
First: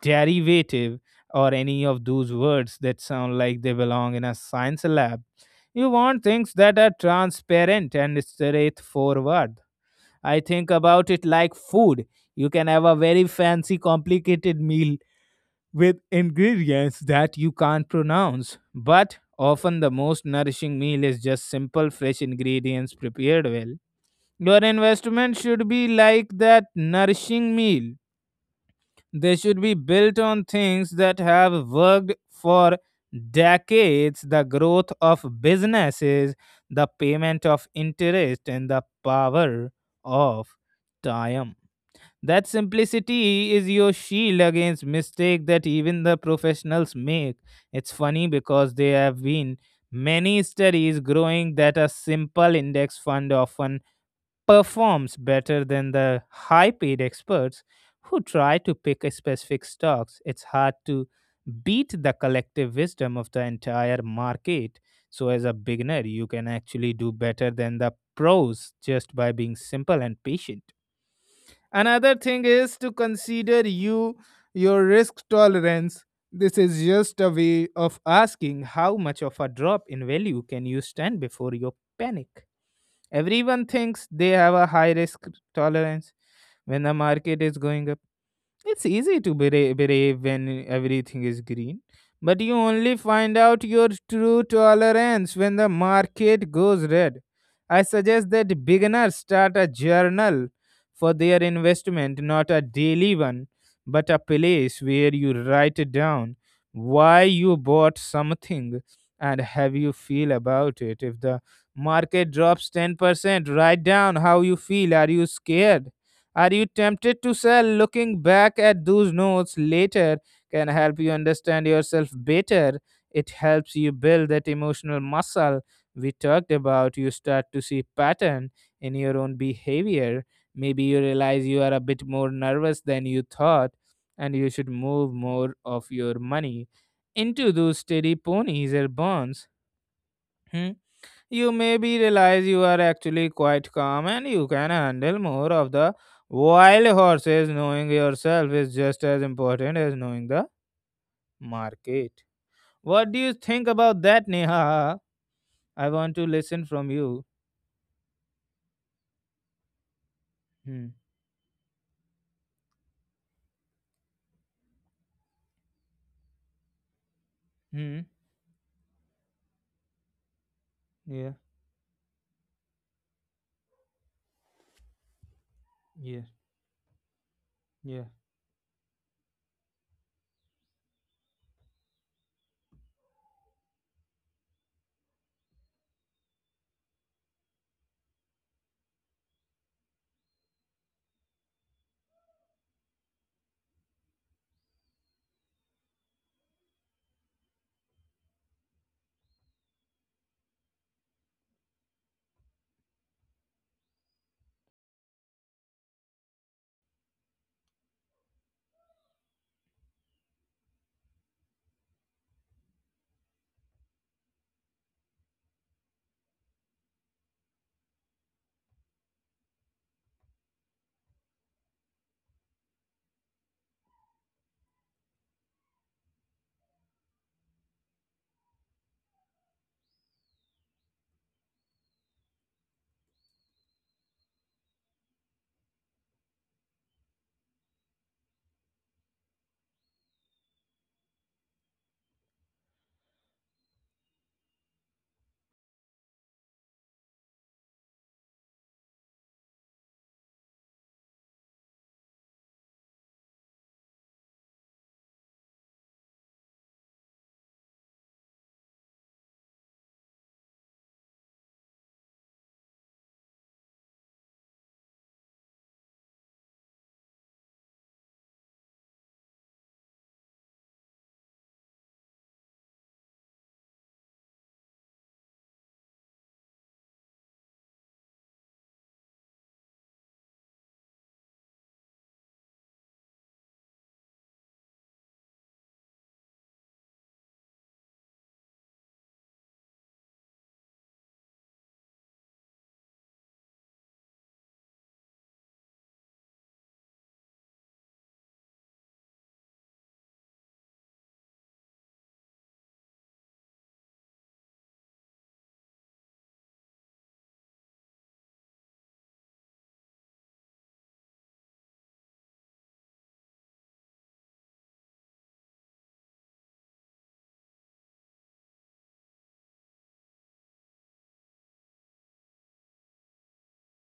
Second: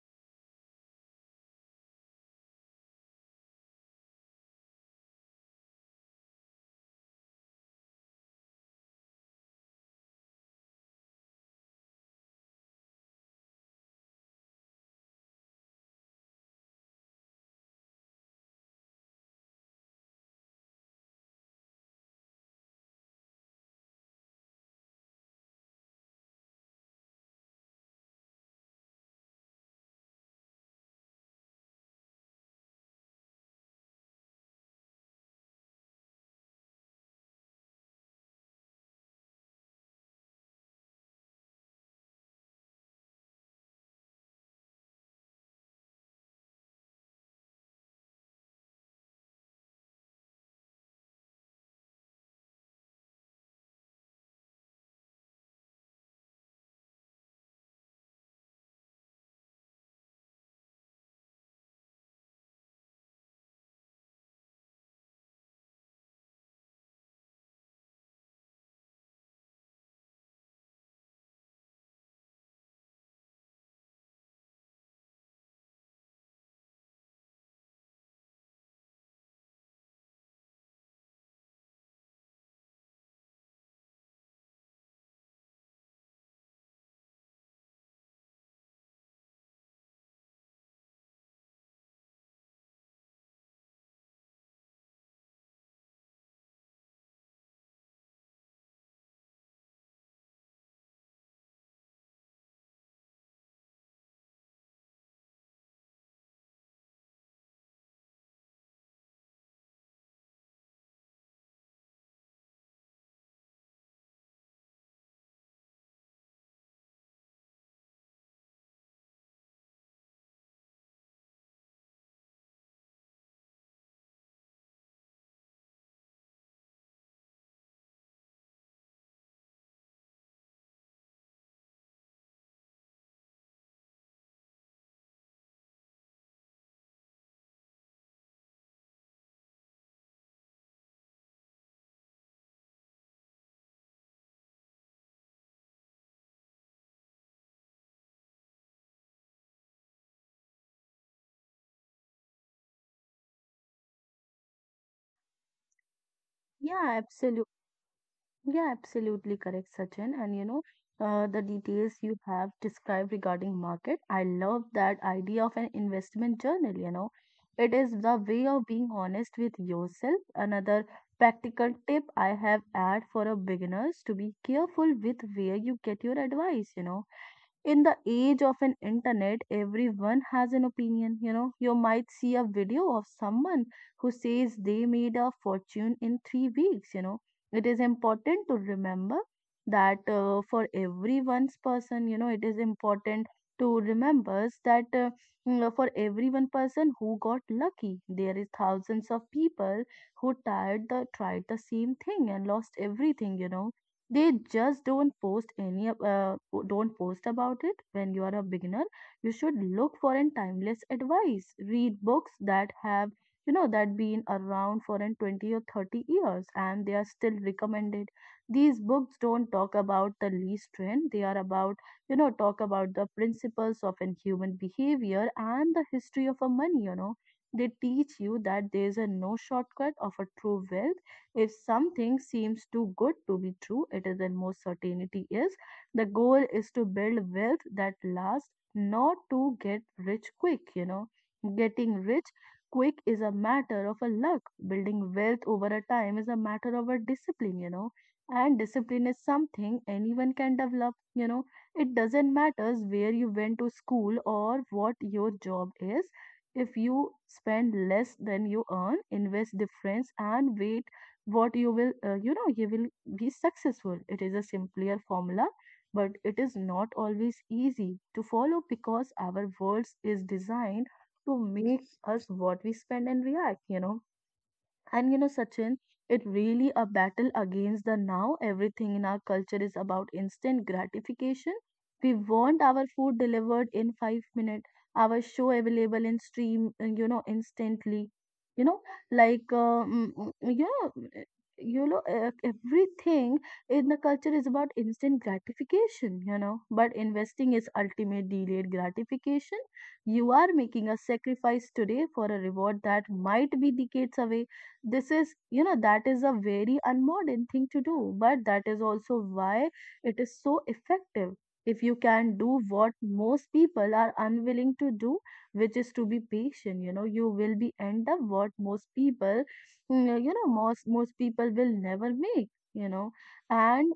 Speaker 1: derivative or any of those words that sound like they belong in a science lab. You want things that are transparent and straightforward. I think about it like food. You can have a very fancy, complicated meal with ingredients that you can't pronounce, but often the most nourishing meal is just simple, fresh ingredients prepared well. Your investment should be like that nourishing meal. They should be built on things that have worked for decades: the growth of businesses, the payment of interest, and the power of time. That simplicity is your shield against mistake that even the professionals make. It's funny because there have been many studies growing that a simple index fund often performs better than the high paid experts who try to pick a specific stocks. It's hard to beat the collective wisdom of the entire market. So as a beginner, you can actually do better than the pros just by being simple and patient. Another thing is to consider your risk tolerance. This is just a way of asking how much of a drop in value can you stand before you panic. Everyone thinks they have a high risk tolerance. When the market is going up, it's easy to believe when everything is green, but you only find out your true tolerance when the market goes red. I suggest that beginners start a journal for their investment, not a daily one, but a place where you write down why you bought something and how you feel about it. If the market drops 10%, write down how you feel. Are you scared? Are you tempted to sell? Looking back at those notes later can help you understand yourself better. It helps you build that emotional muscle we talked about. You start to see pattern in your own behavior. Maybe you realize you are a bit more nervous than you thought and you should move more of your money into those steady ponies or bonds. Hmm? You maybe realize you are actually quite calm and you can handle more of the wild horses. Knowing yourself is just as important as knowing the market. What do you think about that, Neha? I want to listen from
Speaker 2: Yeah,
Speaker 1: you.
Speaker 2: absolutely. Yeah, absolutely correct, Sachin. And
Speaker 1: Hmm.
Speaker 2: the details you have described regarding market, I love that idea of an investment journal. It is
Speaker 1: Hmm.
Speaker 2: the way of being honest with yourself. Another
Speaker 1: Yeah.
Speaker 2: practical tip I have add for a beginners to be careful with where you get your
Speaker 1: Yeah.
Speaker 2: advice. In the
Speaker 1: Yeah.
Speaker 2: age of an internet everyone has an opinion. You might see a video of someone who says they made a fortune in 3 weeks. It is important to remember that for everyone's person, it is important to remember that for every one person who got lucky there is thousands of people who tried the same thing and lost everything. They just don't post about it. When you are a beginner, you should look for an timeless advice read books that have you know that been around for an 20 or 30 years and they are still recommended. These books don't talk about the least trend they are about talk about the principles of an human behavior and the history of a money. They teach you that there is a no shortcut of a true wealth. If something seems too good to be true, it is then most certainty is. The goal is to build wealth that lasts, not to get rich quick. Getting rich quick is a matter of a luck. Building wealth over a time is a matter of a discipline. And discipline is something anyone can develop. It doesn't matter where you went to school or what your job is. If you spend less than you earn, invest difference and wait what you will you know you will be successful it is a simpler formula but it is not always easy to follow because our world is designed to make us what we spend and react. And Sachin, it really a battle against the now. Everything in our culture is about instant gratification. We want our food delivered in 5 minutes, our show available in stream, instantly. You know, like, everything in the culture is about instant gratification. But investing is ultimate delayed gratification. You are making a sacrifice today for a reward that might be decades away this is you know that is a very unmodern thing to do but that is also why it is so effective. If you can do what most people are unwilling to do which is to be patient. You will be end up what most people. Most people will never make you know and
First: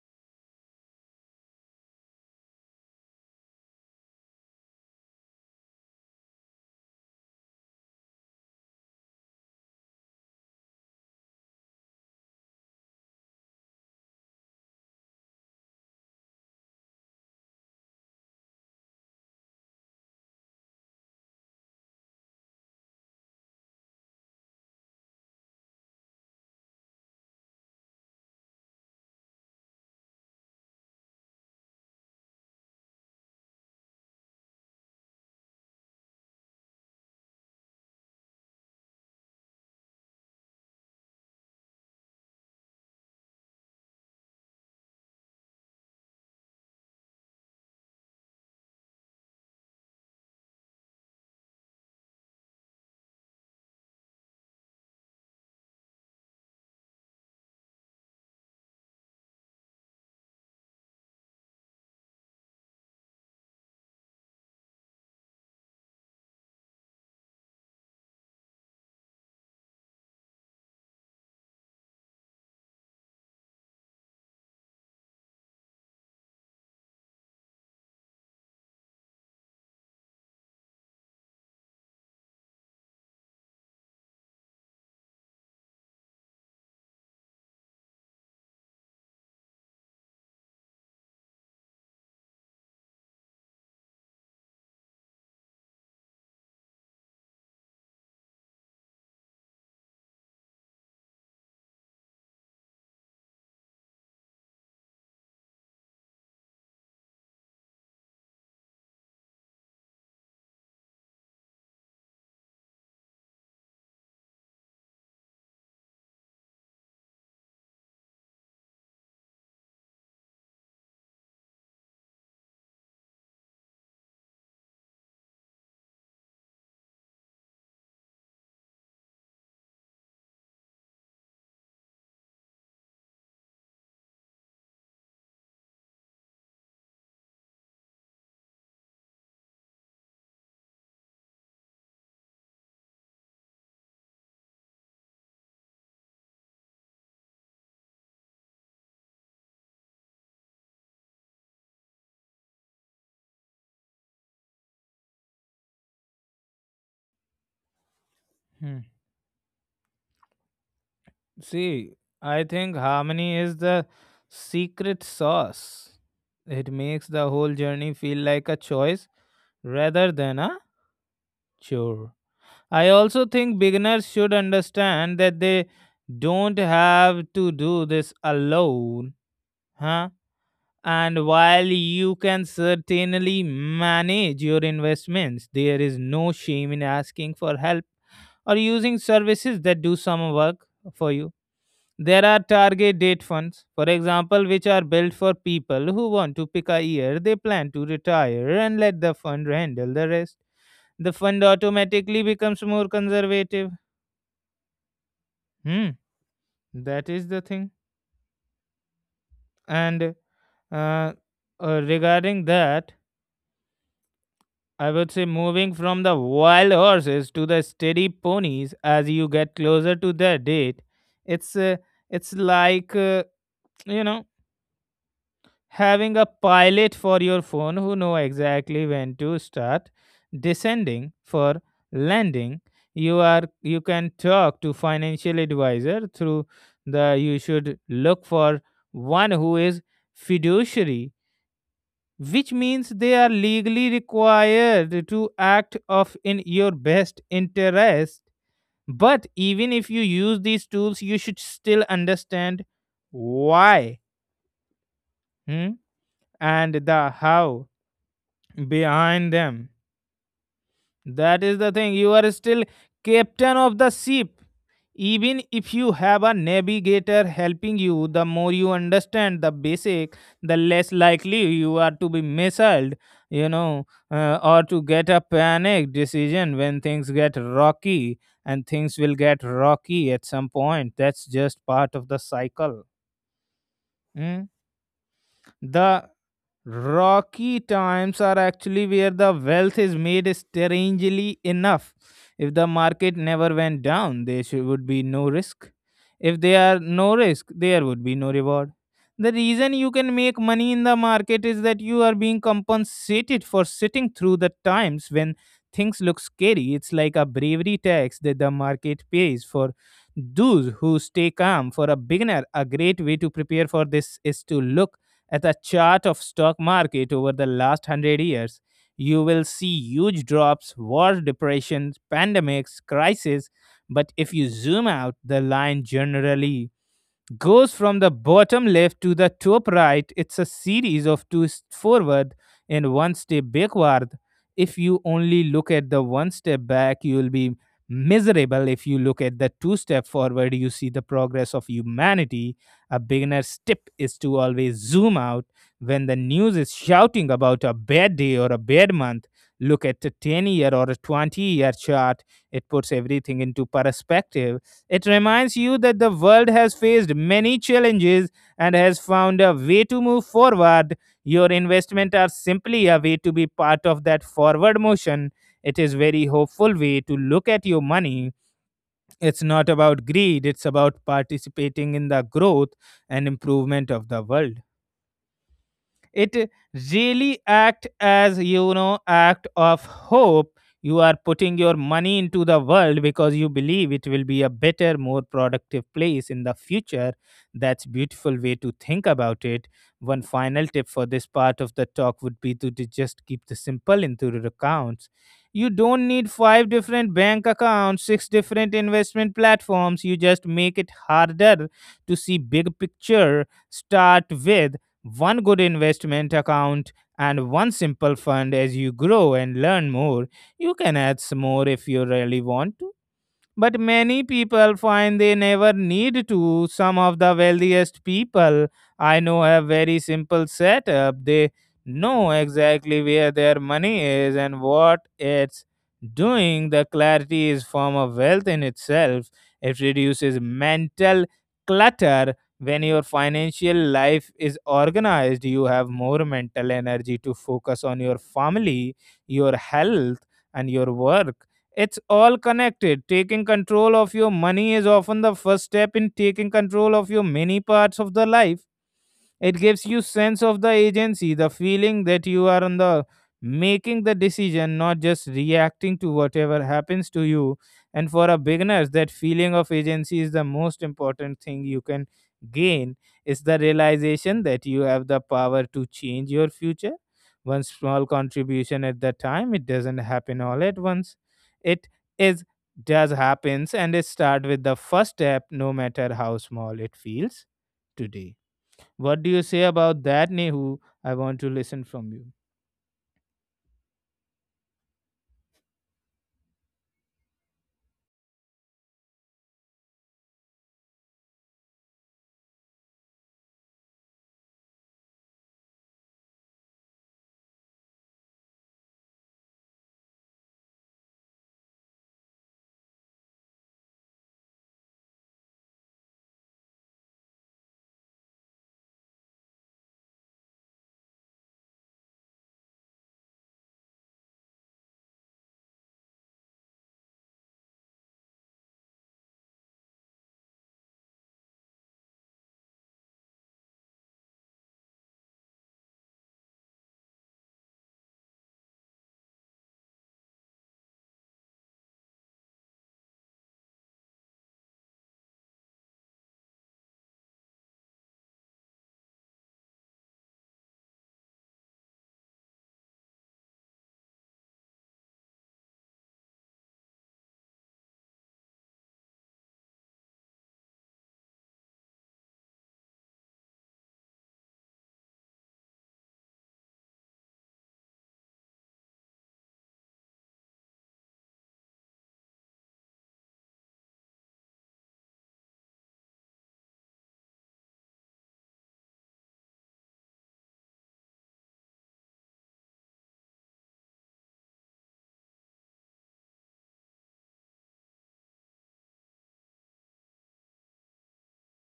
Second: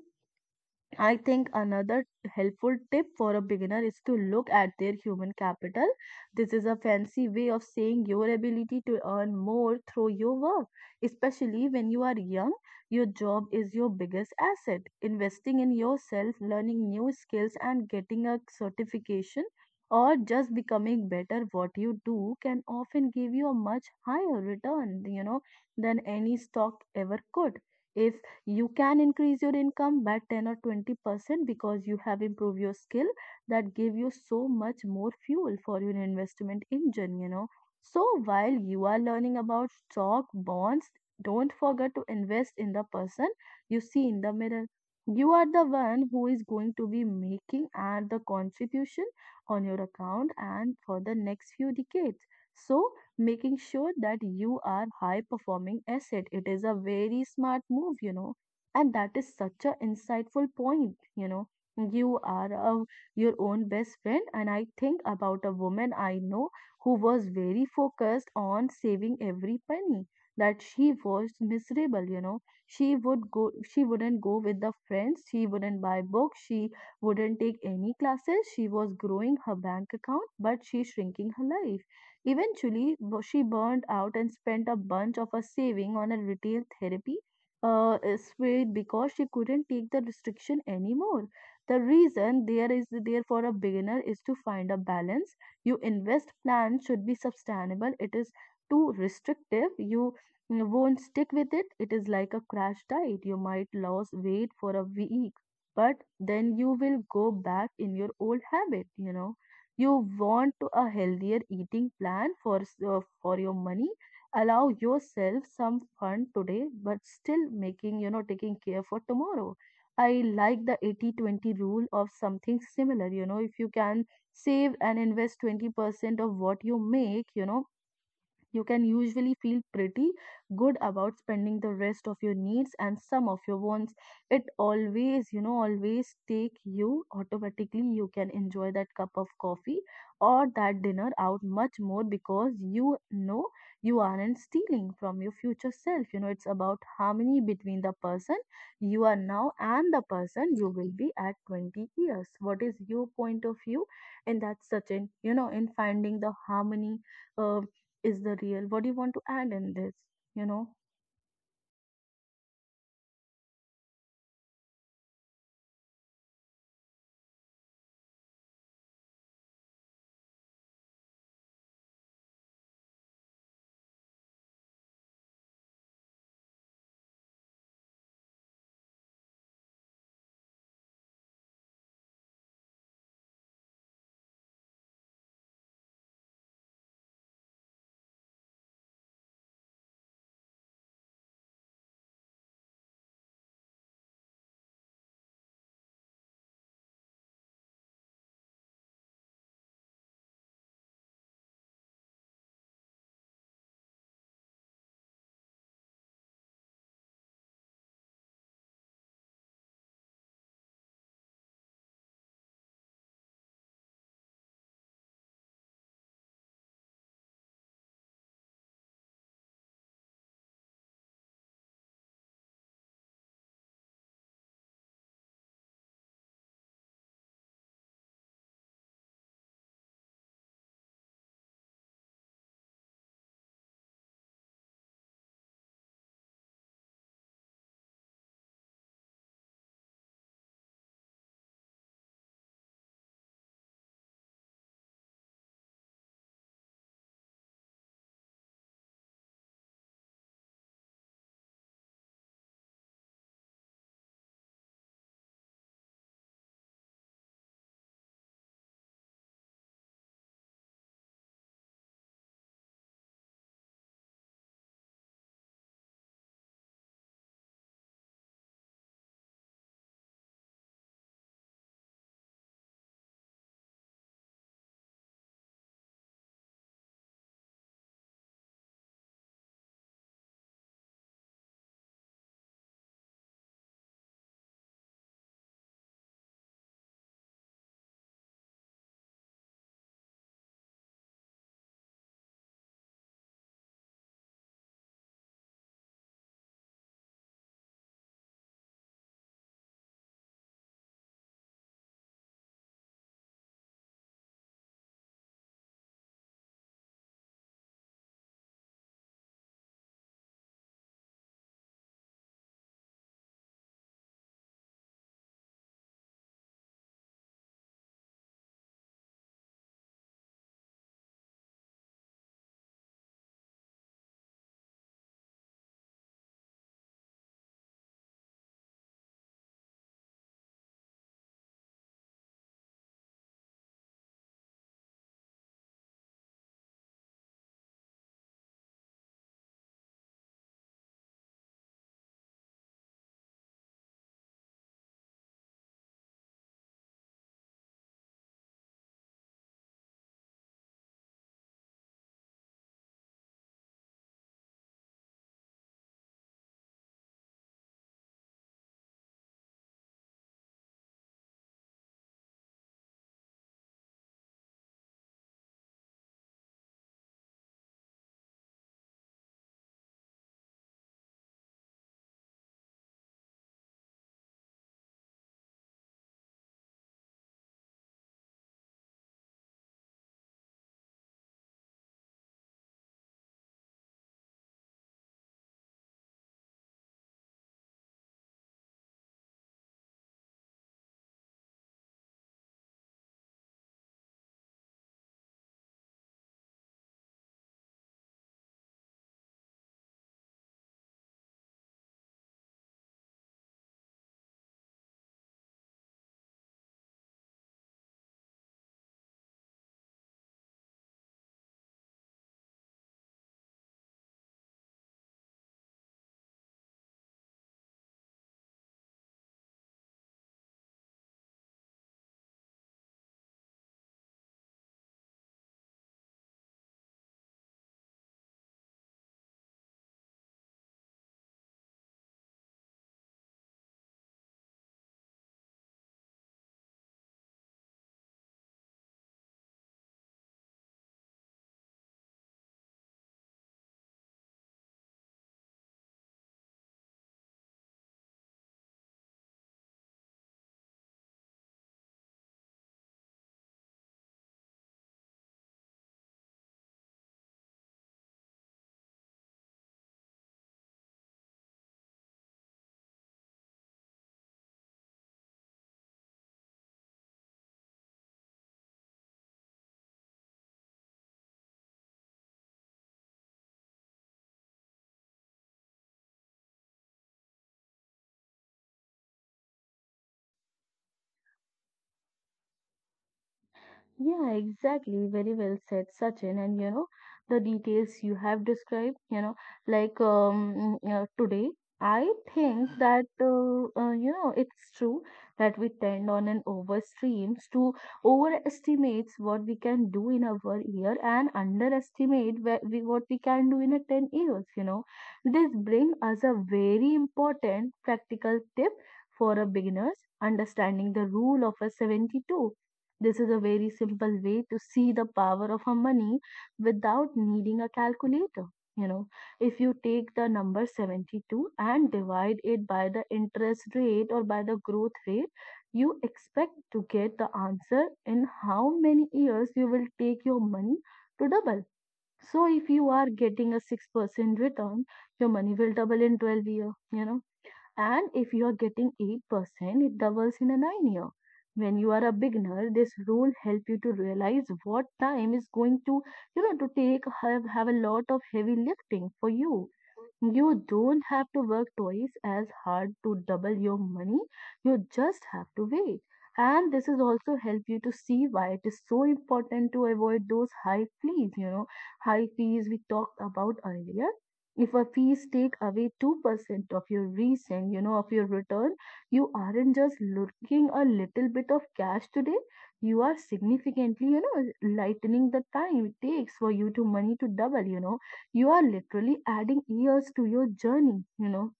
Speaker 2: I think another helpful tip for a beginner is to look at their human capital. This is a fancy way of saying your ability to earn more through your work. Especially when you are young, your job is your biggest asset. Investing in yourself, learning new skills, and getting a certification or just becoming better what you do can often give you a much higher return, than any stock ever could. If you can increase your income by 10 or 20% because you have improved your skill, that give you so much more fuel for your investment engine, you know. So while you are learning about stock bonds, don't forget to invest in the person you see in the mirror. You are the one who is going to be making and the contribution on your account and for the next few decades. So making sure that you are high performing asset it is a very smart move, you know. And that is such a insightful point, you know. you are a, your own best friend. And I think about a woman I know who was very focused on saving every penny that she was miserable, you know. She wouldn't go with the friends, she wouldn't buy books, she wouldn't take any classes. She was growing her bank account but she shrinking her life. Eventually she burned out and spent a bunch of her saving on a retail therapy is Sweet because she couldn't take the restriction anymore. The reason there is there for a beginner is to find a balance. You invest plan should be sustainable. It is too restrictive. You won't stick with it. It is like a crash diet. You might lose weight for a week, but then you will go back in your old habit. You know, you want to a healthier eating plan for for your money. Allow yourself some fun today but still making, taking care for tomorrow. I like the 80/20 rule of something similar, you know. If you can save and invest 20% of what you make, you know, you can usually feel pretty good about spending the rest of your needs and some of your wants. It always, always take you automatically. You can enjoy that cup of coffee or that dinner out much more because, you aren't stealing from your future self, you know. It's about harmony between the person you are now and the person you will be at 20 years. What is your point of view? And that's such an, in finding the harmony uh, is the real.
Speaker 1: Hmm.
Speaker 2: What do you want to add in this? You know?
Speaker 1: See, I think harmony is the secret sauce. It makes the whole journey feel like a choice rather than a chore. I also think beginners should understand that they don't have to do this alone, huh? And while you can certainly manage your investments, there is no shame in asking for help or using services that do some work for you. There are target date funds, for example, which are built for people who want to pick a year they plan to retire and let the fund handle the rest. The fund automatically becomes more conservative. Hmm, that is the thing. And uh, regarding that, I would say moving from the wild horses to the steady ponies as you get closer to the date. It's uh, it's like uh, you know having a pilot for your phone who know exactly when to start descending for landing. You can talk to financial advisor through the you should look for one who is fiduciary, which means they are legally required to act of in your best interest. But even if you use these tools, you should still understand why hmm, and the how behind them. That is the thing. You are still captain of the ship. Even if you have a navigator helping you, the more you understand the basic, the less likely you are to be misled, or to get a panic decision when things get rocky, and things will get rocky at some point. That's just part of the cycle. Mm. The Rocky times are actually where the wealth is made, strangely enough. If the market never went down, there would be no risk. If there are no risk, there would be no reward. The reason you can make money in the market is that you are being compensated for sitting through the times when things look scary. It's like a bravery tax that the market pays for those who stay calm. For a beginner, a great way to prepare for this is to look at a chart of stock market over the last 100 years. You will see huge drops, war, depressions, pandemics, crises. But if you zoom out, the line generally goes from the bottom left to the top right. It's a series of forward and one step backward. If you only look at the one step back, you'll be miserable. If you look at the two step forward, you see the progress of humanity. A beginner's tip is to always zoom out when the news is shouting about a bad day or a bad month. Look at a 10 year or a 20-year chart. It puts everything into perspective. It reminds you that the world has faced many challenges and has found a way to move forward. Your investments are simply a way to be part of that forward motion. It is very hopeful way to look at your money. It's not about greed, it's about participating in the growth and improvement of the world. It really act as act of hope. You are putting your money into the world because you believe it will be a better, more productive place in the future. That's beautiful way to think about it. One final tip for this part of the talk would be to just keep the simple into your accounts. You don't need five different bank accounts, six different investment platforms. You just make it harder to see big picture. Start with one good investment account and one simple fund. As you grow and learn more, you can add some more if you really want, but many people find they never need to. Some of the wealthiest people I know have very simple setup. They know exactly where their money is and what it's doing. The clarity is form of wealth in itself. It reduces mental clutter. When your financial life is organized, you have more mental energy to focus on your family, your health, and your work. It's all connected. Taking control of your money is often the first step in taking control of your many parts of the life. It gives you sense of the agency, the feeling that you are on the making the decision, not just reacting to whatever happens to you. And for a beginners, that feeling of agency is the most important thing you can gain. Is the realization that you have the power to change your future one small contribution at the time. It doesn't happen all at once. It is does happens, and it start with the first step no matter how small it feels today. What do you say about that, Nehu? I want to listen from you.
Speaker 2: Yeah, exactly. Very well said, Sachin. And you know, the details you have described, you know, like today, I think that, it's true that we tend on an overstreams to overestimates what we can do in a 1 year and underestimate where we, what we can do in a 10 years, you know. This brings us a very important practical tip for a beginners understanding the rule of a 72. This is a very simple way to see the power of a money without needing a calculator. You know, if you take the number 72 and divide it by the interest rate or by the growth rate, you expect to get the answer in how many years you will take your money to double. So if you are getting a 6% return, your money will double in 12 years, you know. And if you are getting 8%, it doubles in a 9 year. When you are a beginner, this rule help you to realize what time is going to, to take have, a lot of heavy lifting for you. You don't have to work twice as hard to double your money. You just have to wait. And this is also help you to see why it is so important to avoid those high fees, you know, high fees we talked about earlier. If a fees take away 2% of your recent, of your return, you aren't just looking a little bit of cash today. You are significantly, lightening the time it takes for you to money to double, you know. You are literally adding years to your journey, you know.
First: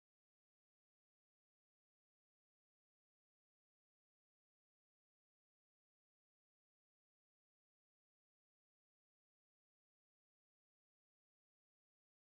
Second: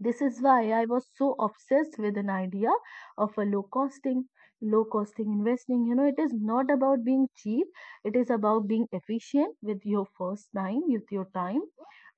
Speaker 2: This is why I was so obsessed with an idea of a low costing investing. You know, it is not about being cheap, it is about being efficient with your first time, with your time.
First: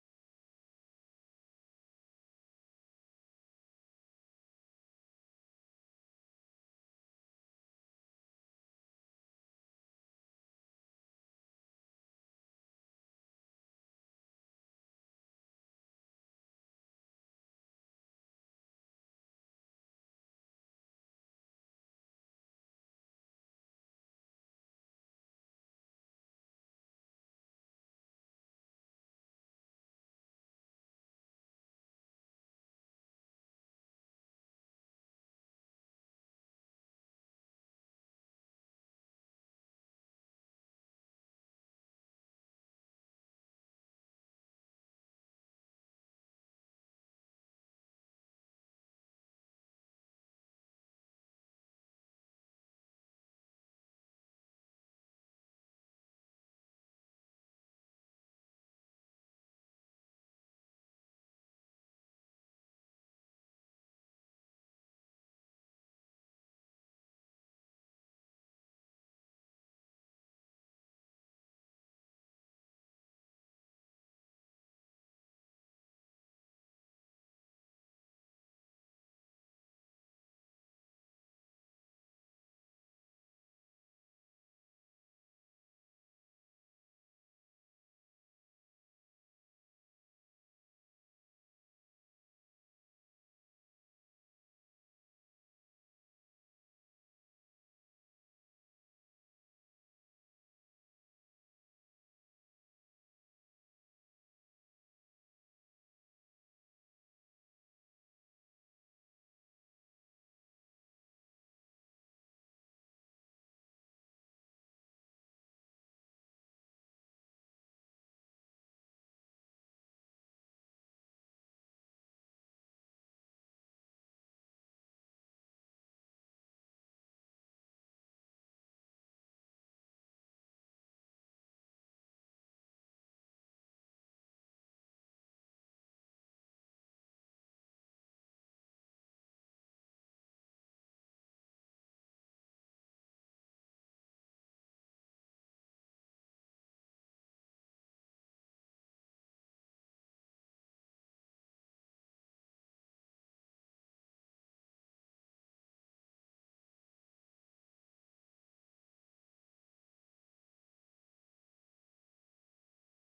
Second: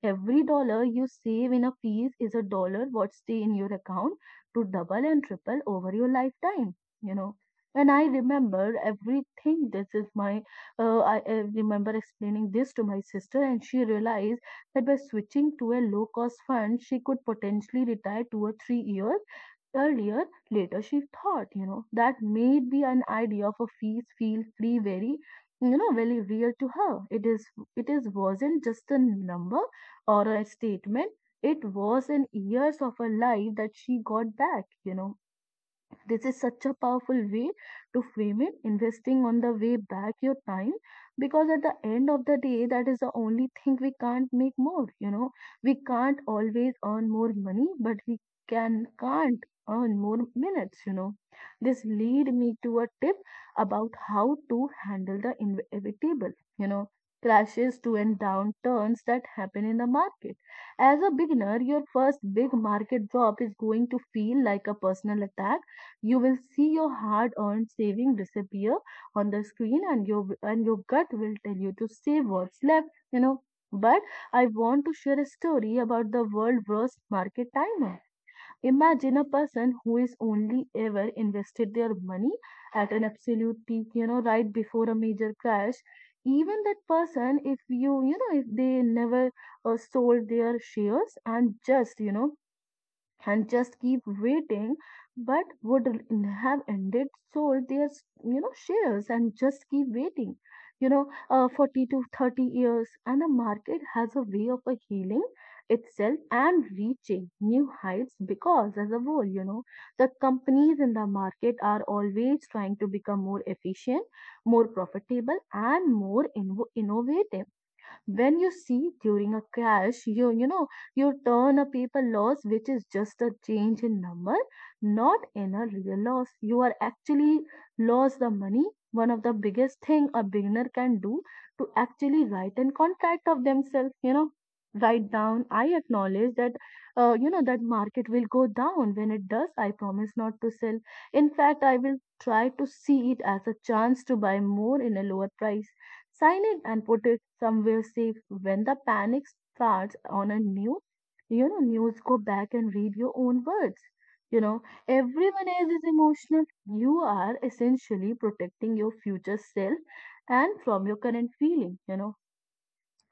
Speaker 2: Every dollar you save in a piece is a dollar what stay in your account to double and triple over your lifetime, you know. And I remember everything. This is my, I remember explaining this to my sister, and she realized that by switching to a low cost fund, she could potentially retire 2 or 3 years earlier. Later, she thought, you know, that may be an idea for fees feel free very, very real to her. It is, it is wasn't just a number or a statement. It was in years of her life that she got back, you know. This is such a powerful way to frame it, investing on the way back your time, because at the end of the day, that is the only thing we can't make more. You know, we can't always earn more money, but we can't earn more minutes. You know, this lead me to a tip about how to handle the inevitable. You know, crashes to and downturns that happen in the market. As a beginner, your first big market drop is going to feel like a personal attack. You will see your hard-earned saving disappear on the screen and your gut will tell you to save what's left, you know. But I want to share a story about the world's worst market timer. Imagine a person who is only ever invested their money at an absolute peak, you know, right before a major crash. Even that person, if you, you know, if they never sold their shares and just, you know, and just keep waiting, but would have ended sold their shares and just keep waiting, you know, 40 to 30 years. And the market has a way of healing itself and reaching new heights because, as a whole, you know, the companies in the market are always trying to become more efficient, more profitable, and more innovative. When you see during a crash, you turn a paper loss, which is just a change in number, not in a real loss. You are actually lost the money. One of the biggest thing a beginner can do to actually write and contract of themselves, you know, write down: I acknowledge that that market will go down. When it does, I promise not to sell. In fact, I will try to see it as a chance to buy more in a lower price. Silent and put it somewhere safe. When the panic starts on a new, news. Go back and read your own words. You know, everyone else is emotional. You are essentially protecting your future self and from your current feeling. You know,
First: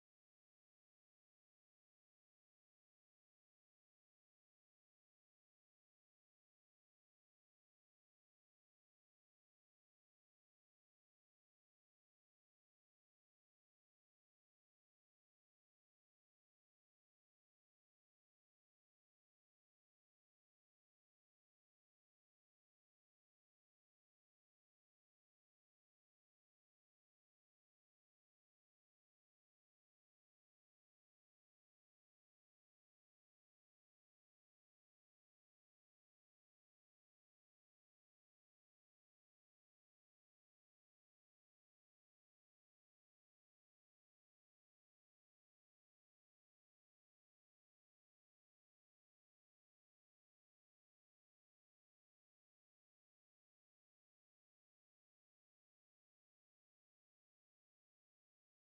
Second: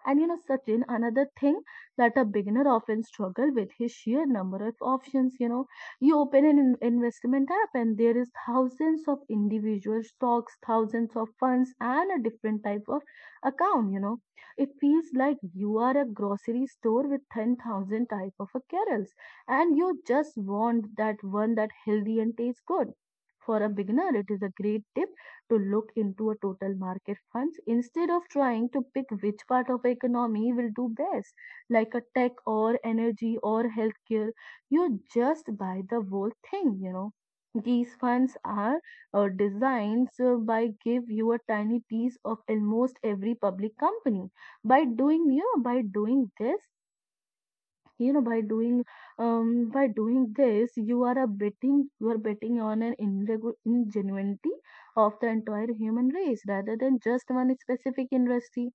Speaker 2: and you know, Sachin, another thing that a beginner often struggle with is sheer number of options. You know, you open an investment app and there is thousands of individual stocks, thousands of funds, and a different type of account. You know, it feels like you are a grocery store with 10,000 type of a carols, and you just want that one that healthy and tastes good. For a beginner, it is a great tip to look into a total market funds instead of trying to pick which part of the economy will do best, like a tech or energy or healthcare. You just buy the whole thing, you know. These funds are designed by give you a tiny piece of almost every public company. By doing you know, by doing this, you know by doing this you are a betting, you are betting on an ingenuity of the entire human race rather than just one specific industry.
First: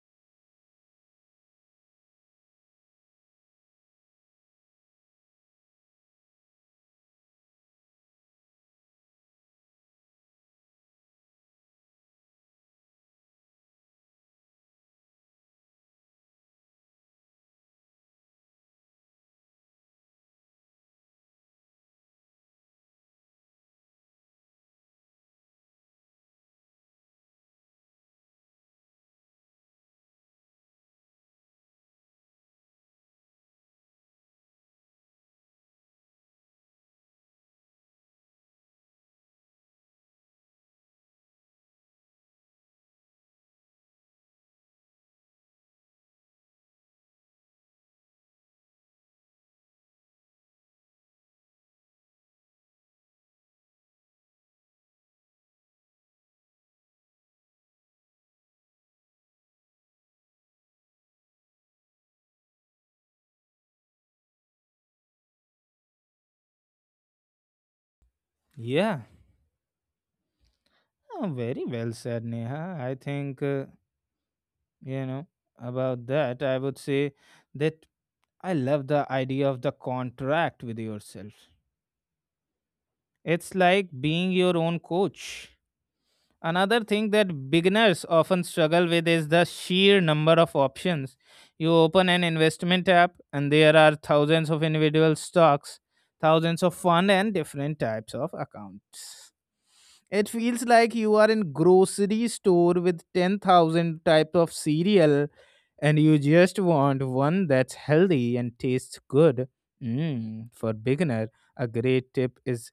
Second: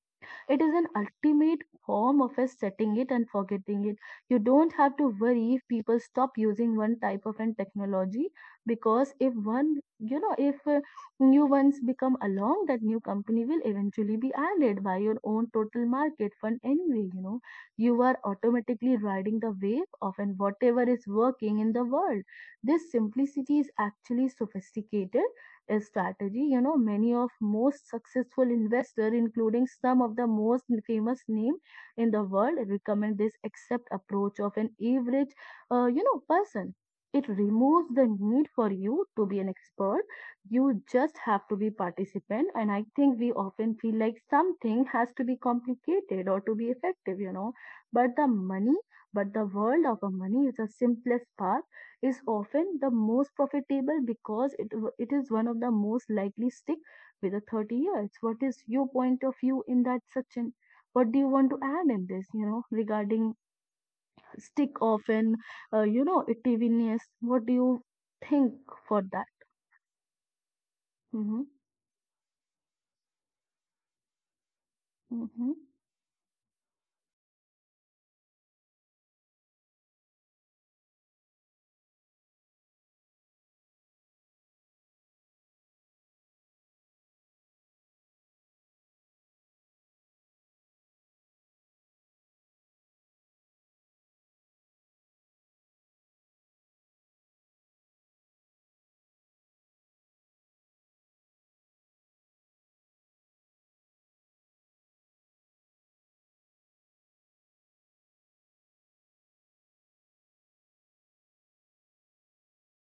Speaker 2: It is an ultimate form of a setting it and forgetting it. You don't have to worry if people stop using one type of an technology because if new ones become along, that new company will eventually be added by your own total market fund anyway, you know. You are automatically riding the wave of and whatever is working in the world. This simplicity is actually sophisticated a strategy, you know. Many of most successful investors including some of the most famous name in the world recommend this accept approach of an average, person. It removes the need for you to be an expert. You just have to be participant. And I think we often feel like something has to be complicated or to be effective, you know, but the world of a money is the simplest path is often the most profitable because it is one of the most likely stick with the 30 years. What is your point of view in that section? What do you want to add in this, you know, regarding stick often, ittiviness? What do you think for
Speaker 1: Yeah,
Speaker 2: that?
Speaker 1: oh,
Speaker 2: Mm-hmm.
Speaker 1: very well said, Neha. I think, you know,
Speaker 2: Mm-hmm.
Speaker 1: about that, I would say that I love the idea of the contract with yourself. It's like being your own coach. Another thing that beginners often struggle with is the sheer number of options. You open an investment app, and there are thousands of individual stocks, thousands of fund, and different types of accounts. It feels like you are in grocery store with 10,000 types of cereal, and you just want one that's healthy and tastes good. For beginner, a great tip is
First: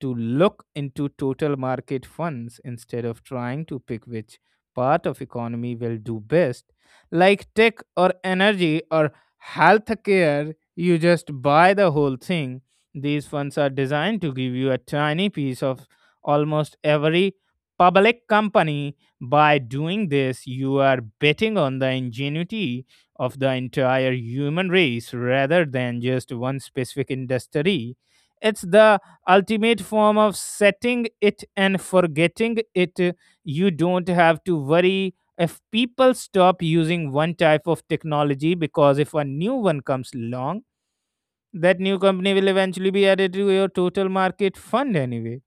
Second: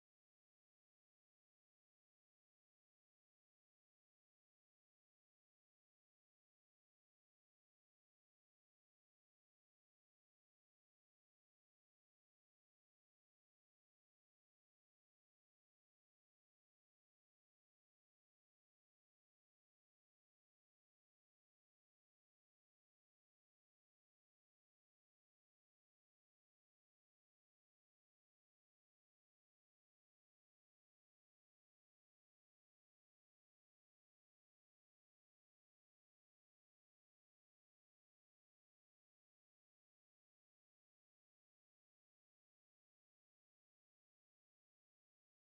Speaker 1: to look into total market funds instead of trying to pick which part of economy will do best. Like tech or energy or healthcare, you just buy the whole thing. These funds are designed to give you a tiny piece of almost every public company. By doing this, you are betting on the ingenuity of the entire human race rather than just one specific industry. It's the ultimate form of setting it and forgetting it. You don't have to worry if people stop using one type of technology, because if a new one comes along, that new company will eventually be added to your total market fund anyway.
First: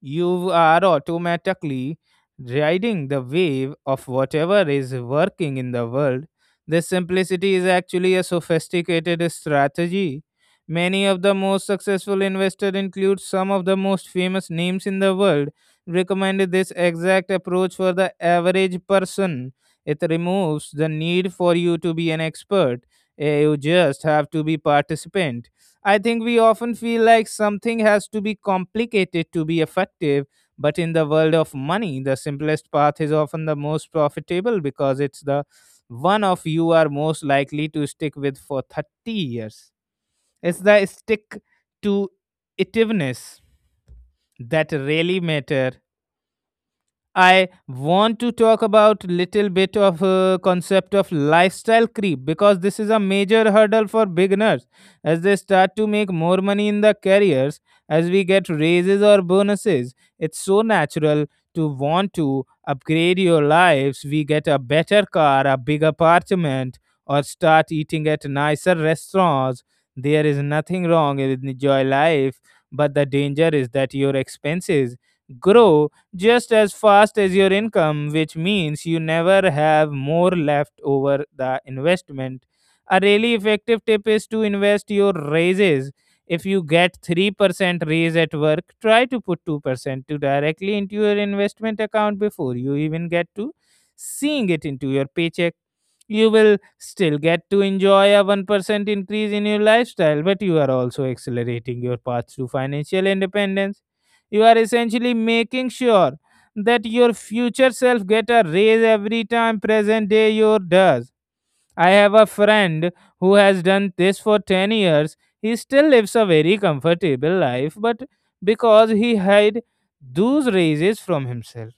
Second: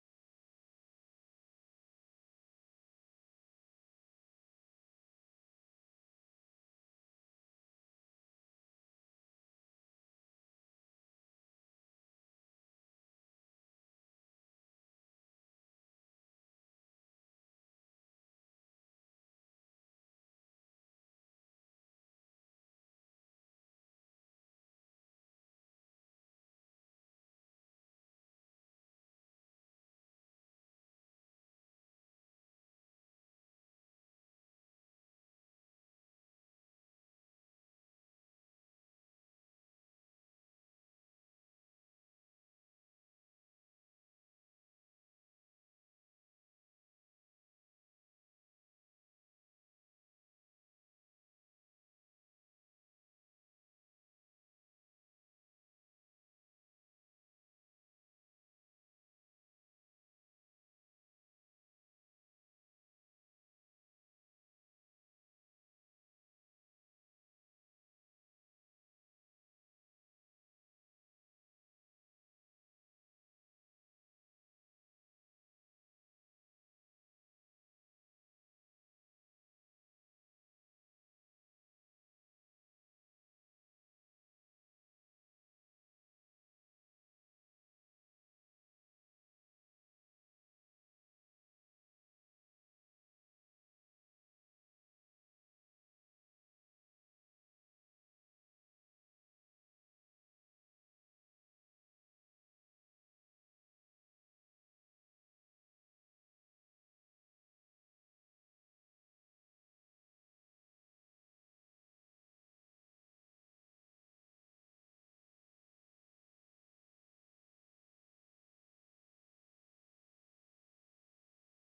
Speaker 1: You are automatically riding the wave of whatever is working in the world. This simplicity is actually a sophisticated strategy. Many of the most successful investors include some of the most famous names in the world. Recommend this exact approach for the average person. It removes the need for you to be an expert. You just have to be participant. I think we often feel like something has to be complicated to be effective, but in the world of money, the simplest path is often the most profitable because it's the one of you are most likely to stick with for 30 years. It's the stick to itiveness that really matter. I want to talk about little bit of concept of lifestyle creep because this is a major hurdle for beginners as they start to make more money in their careers as we get raises or bonuses. It's so natural to want to upgrade your lives. We get a better car, a big apartment, or start eating at nicer restaurants. There is nothing wrong with enjoy life, but the danger is that your expenses grow just as fast as your income, which means you never have more left over the investment. A really effective tip is to invest your raises. If you get 3% raise at work, try to put 2% to directly into your investment account before you even get to seeing it into your paycheck. You will still get to enjoy a 1% increase in your lifestyle, but you are also accelerating your path to financial independence. You are essentially making sure that your future self get a raise every time present day your does. I have a friend who has done this for 10 years. He still lives a very comfortable life, but because he hid those raises from himself.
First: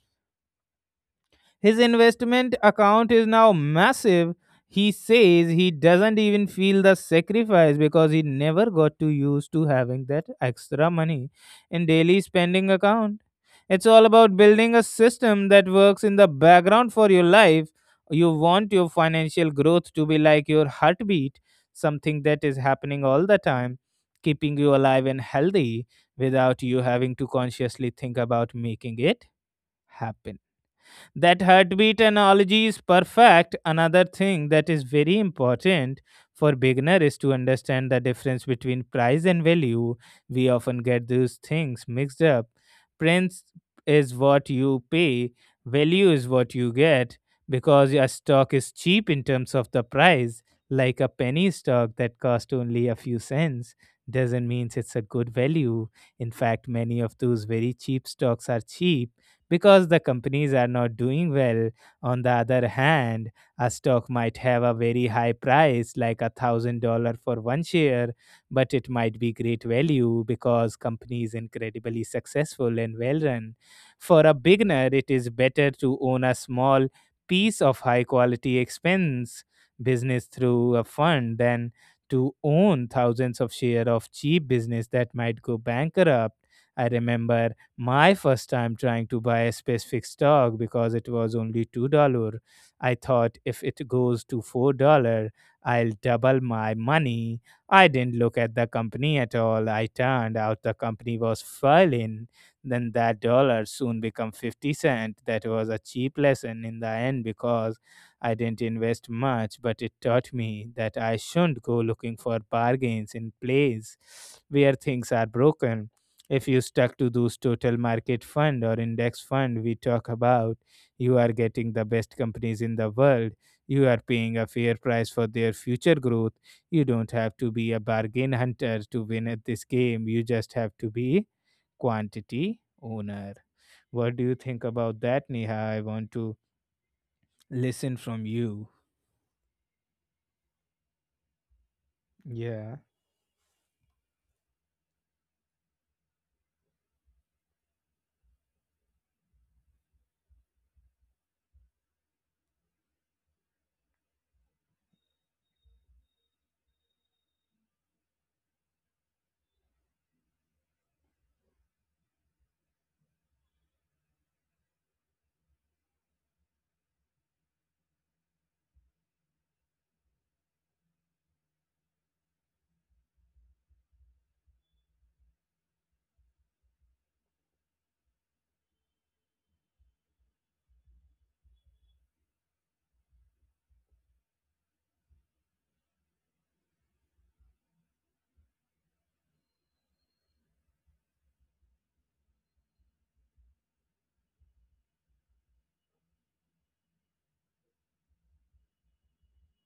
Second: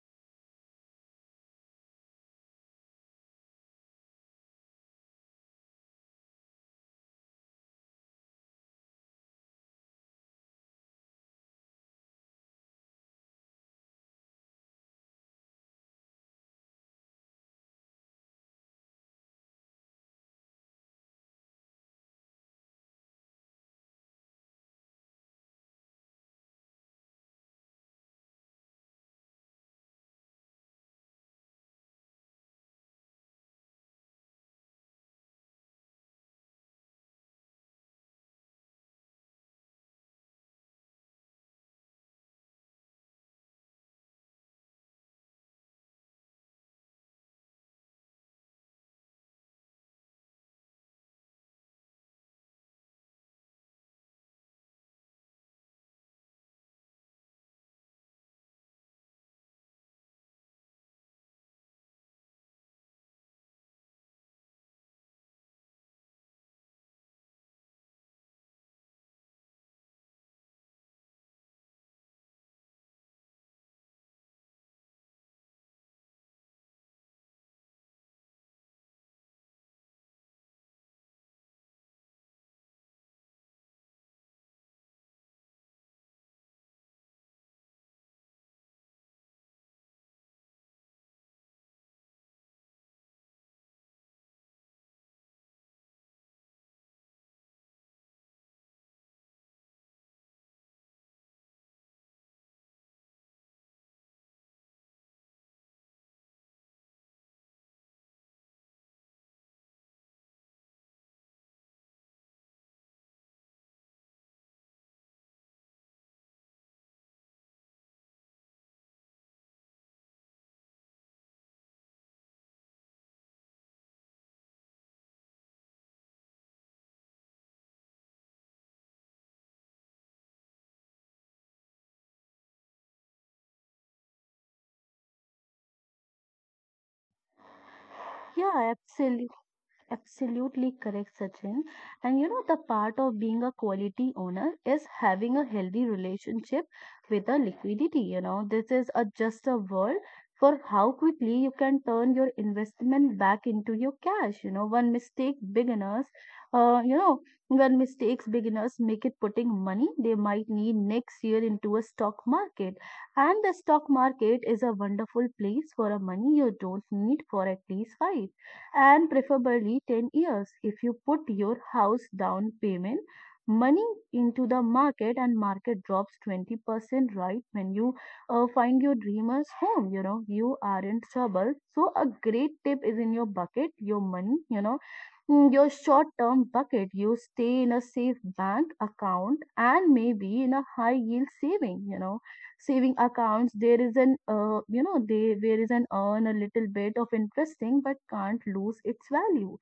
Speaker 1: His investment account is now massive. He says he doesn't even feel the sacrifice because he never got too used to having that extra money in daily spending account. It's all about building a system that works in the background for your life. You want your financial growth to be like your heartbeat, something that is happening all the time, keeping you alive and healthy without you having to consciously think about making it happen. That heartbeat analogy is perfect. Another thing that is very important for beginner is to understand the difference between price and value. We often get those things mixed up. Price is what you pay, value is what you get. Because a stock is cheap in terms of the price, like a penny stock that cost only a few cents, doesn't mean it's a good value. In fact, many of those very cheap stocks are cheap because the companies are not doing well. On the other hand, a stock might have a very high price, like $1,000 for one share, but it might be great value because company is incredibly successful and well run. For a beginner, it is better to own a small piece of high quality expense business through a fund than to own thousands of share of cheap business that might go bankrupt. I remember my first time trying to buy a specific stock because it was only $2. I thought if it goes to $4, I'll double my money. I didn't look at the company at all. I turned out the company was failing. Then that dollar soon become 50 cents. That was a cheap lesson in the end because I didn't invest much, but it taught me that I shouldn't go looking for bargains in place where things are broken. If you stuck to those total market fund or index fund we talk about, you are getting the best companies in the world. You are paying a fair price for their future growth. You don't have to be a bargain hunter to win at this game. You just have to be quantity owner. What do you think about that, Neha? I want to listen from you.
Speaker 2: Yeah, absolutely. Absolutely correct, Sachin. And you know, the
Speaker 1: Yeah.
Speaker 2: part of being a quality owner is having a healthy relationship with the liquidity. You know, this is a just a word for how quickly you can turn your investment back into your cash. You know, one mistake beginners, uh, you know, when mistakes beginners make it putting money they might need next year into a stock market. And the stock market is a wonderful place for a money you don't need for at least five and preferably 10 years. If you put your house down payment money into the market and market drops 20% right when you find your dreamer's home, you know, you aren't trouble. So a great tip is in your bucket your money, you know. Mm, your short term bucket, you stay in a safe bank account and maybe in a high yield saving, saving accounts. There is an, there is an earn a little bit of interesting, but can't lose its value.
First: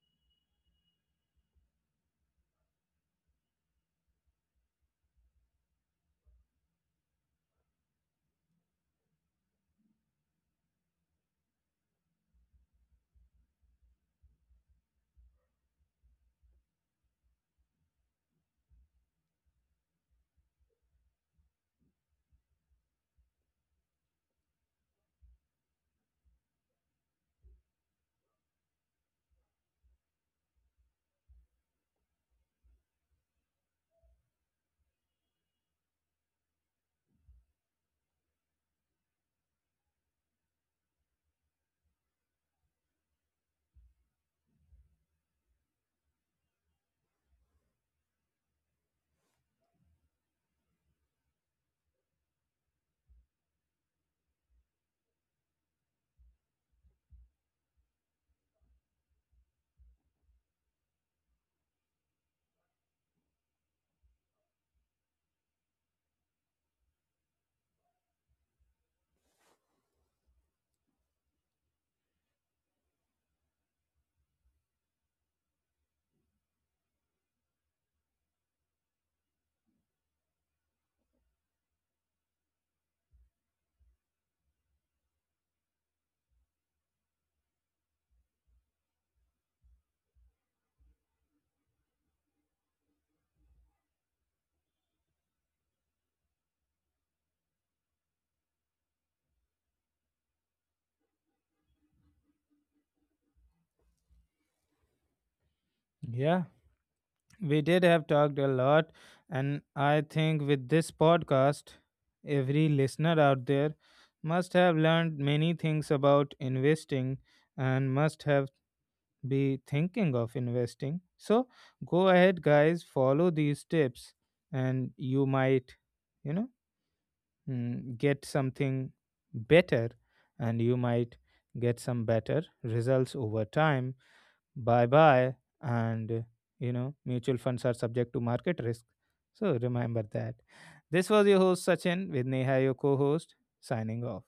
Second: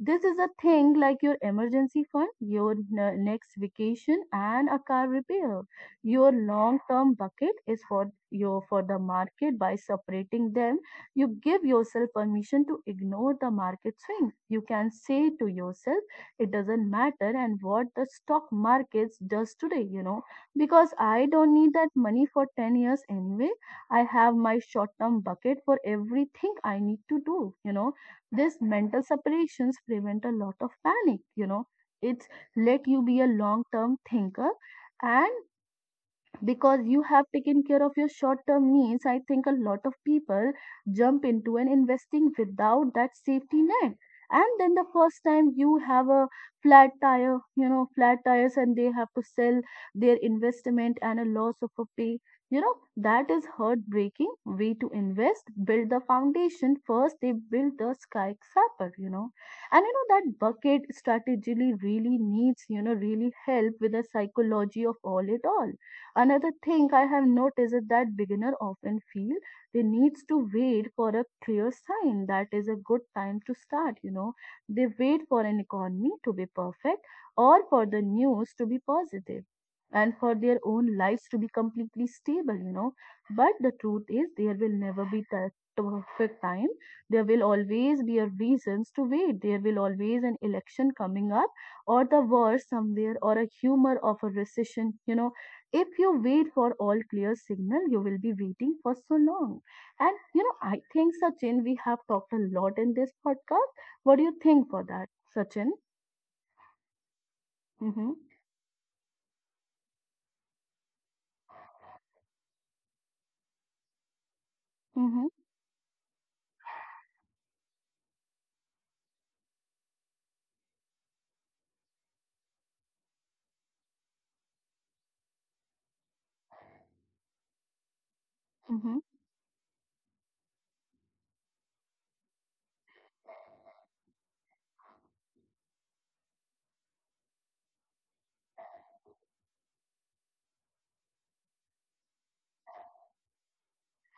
Speaker 2: This is a thing like your emergency fund, your next vacation and a car repair. Your long term bucket is for your, for the market. By separating them, you give yourself permission to ignore the market swings. You can say to yourself, it doesn't matter and what the stock markets does today, you know, because I don't need that money for 10 years anyway. I have my short term bucket for everything I need to do, you know. These mental separations prevent a lot of panic, you know. It's let you be a long term thinker and because you have taken care of your short term needs. I think a lot of people jump into an investing without that safety net. And then the first time you have a flat tire, flat tires, and they have to sell their investment and a loss of a pay. You know, that is heartbreaking way to invest. Build the foundation first, they build the skyscraper, you know. And you know, that bucket strategically really needs, really help with the psychology of all it all. Another thing I have noticed is that beginners often feel they needs to wait for a clear sign that is a good time to start, you know. They wait for an economy to be perfect or for the news to be positive and for their own lives to be completely stable, you know. But the truth is there will never be the perfect time. There will always be a reasons to wait. There will always an election coming up or the war somewhere or a humor of a recession, you know. If you wait for all clear signal, you will be waiting for so long. And you know, I think, Sachin, we have talked a lot in this podcast. What do you think for that, Sachin?
Speaker 1: Yeah, we did have
Speaker 2: Mm-hmm.
Speaker 1: talked a lot, and I think with this podcast every listener out there must have learned
Speaker 2: Mm-hmm.
Speaker 1: many things about investing and must have be thinking of investing. So go ahead guys, follow these tips and you might you know get something
Speaker 2: Mm-hmm.
Speaker 1: better, and you might get some better results over time. Bye bye. And you know, mutual funds are subject to market risk, so remember that. This was your host Sachin with Neha your co-host, signing off.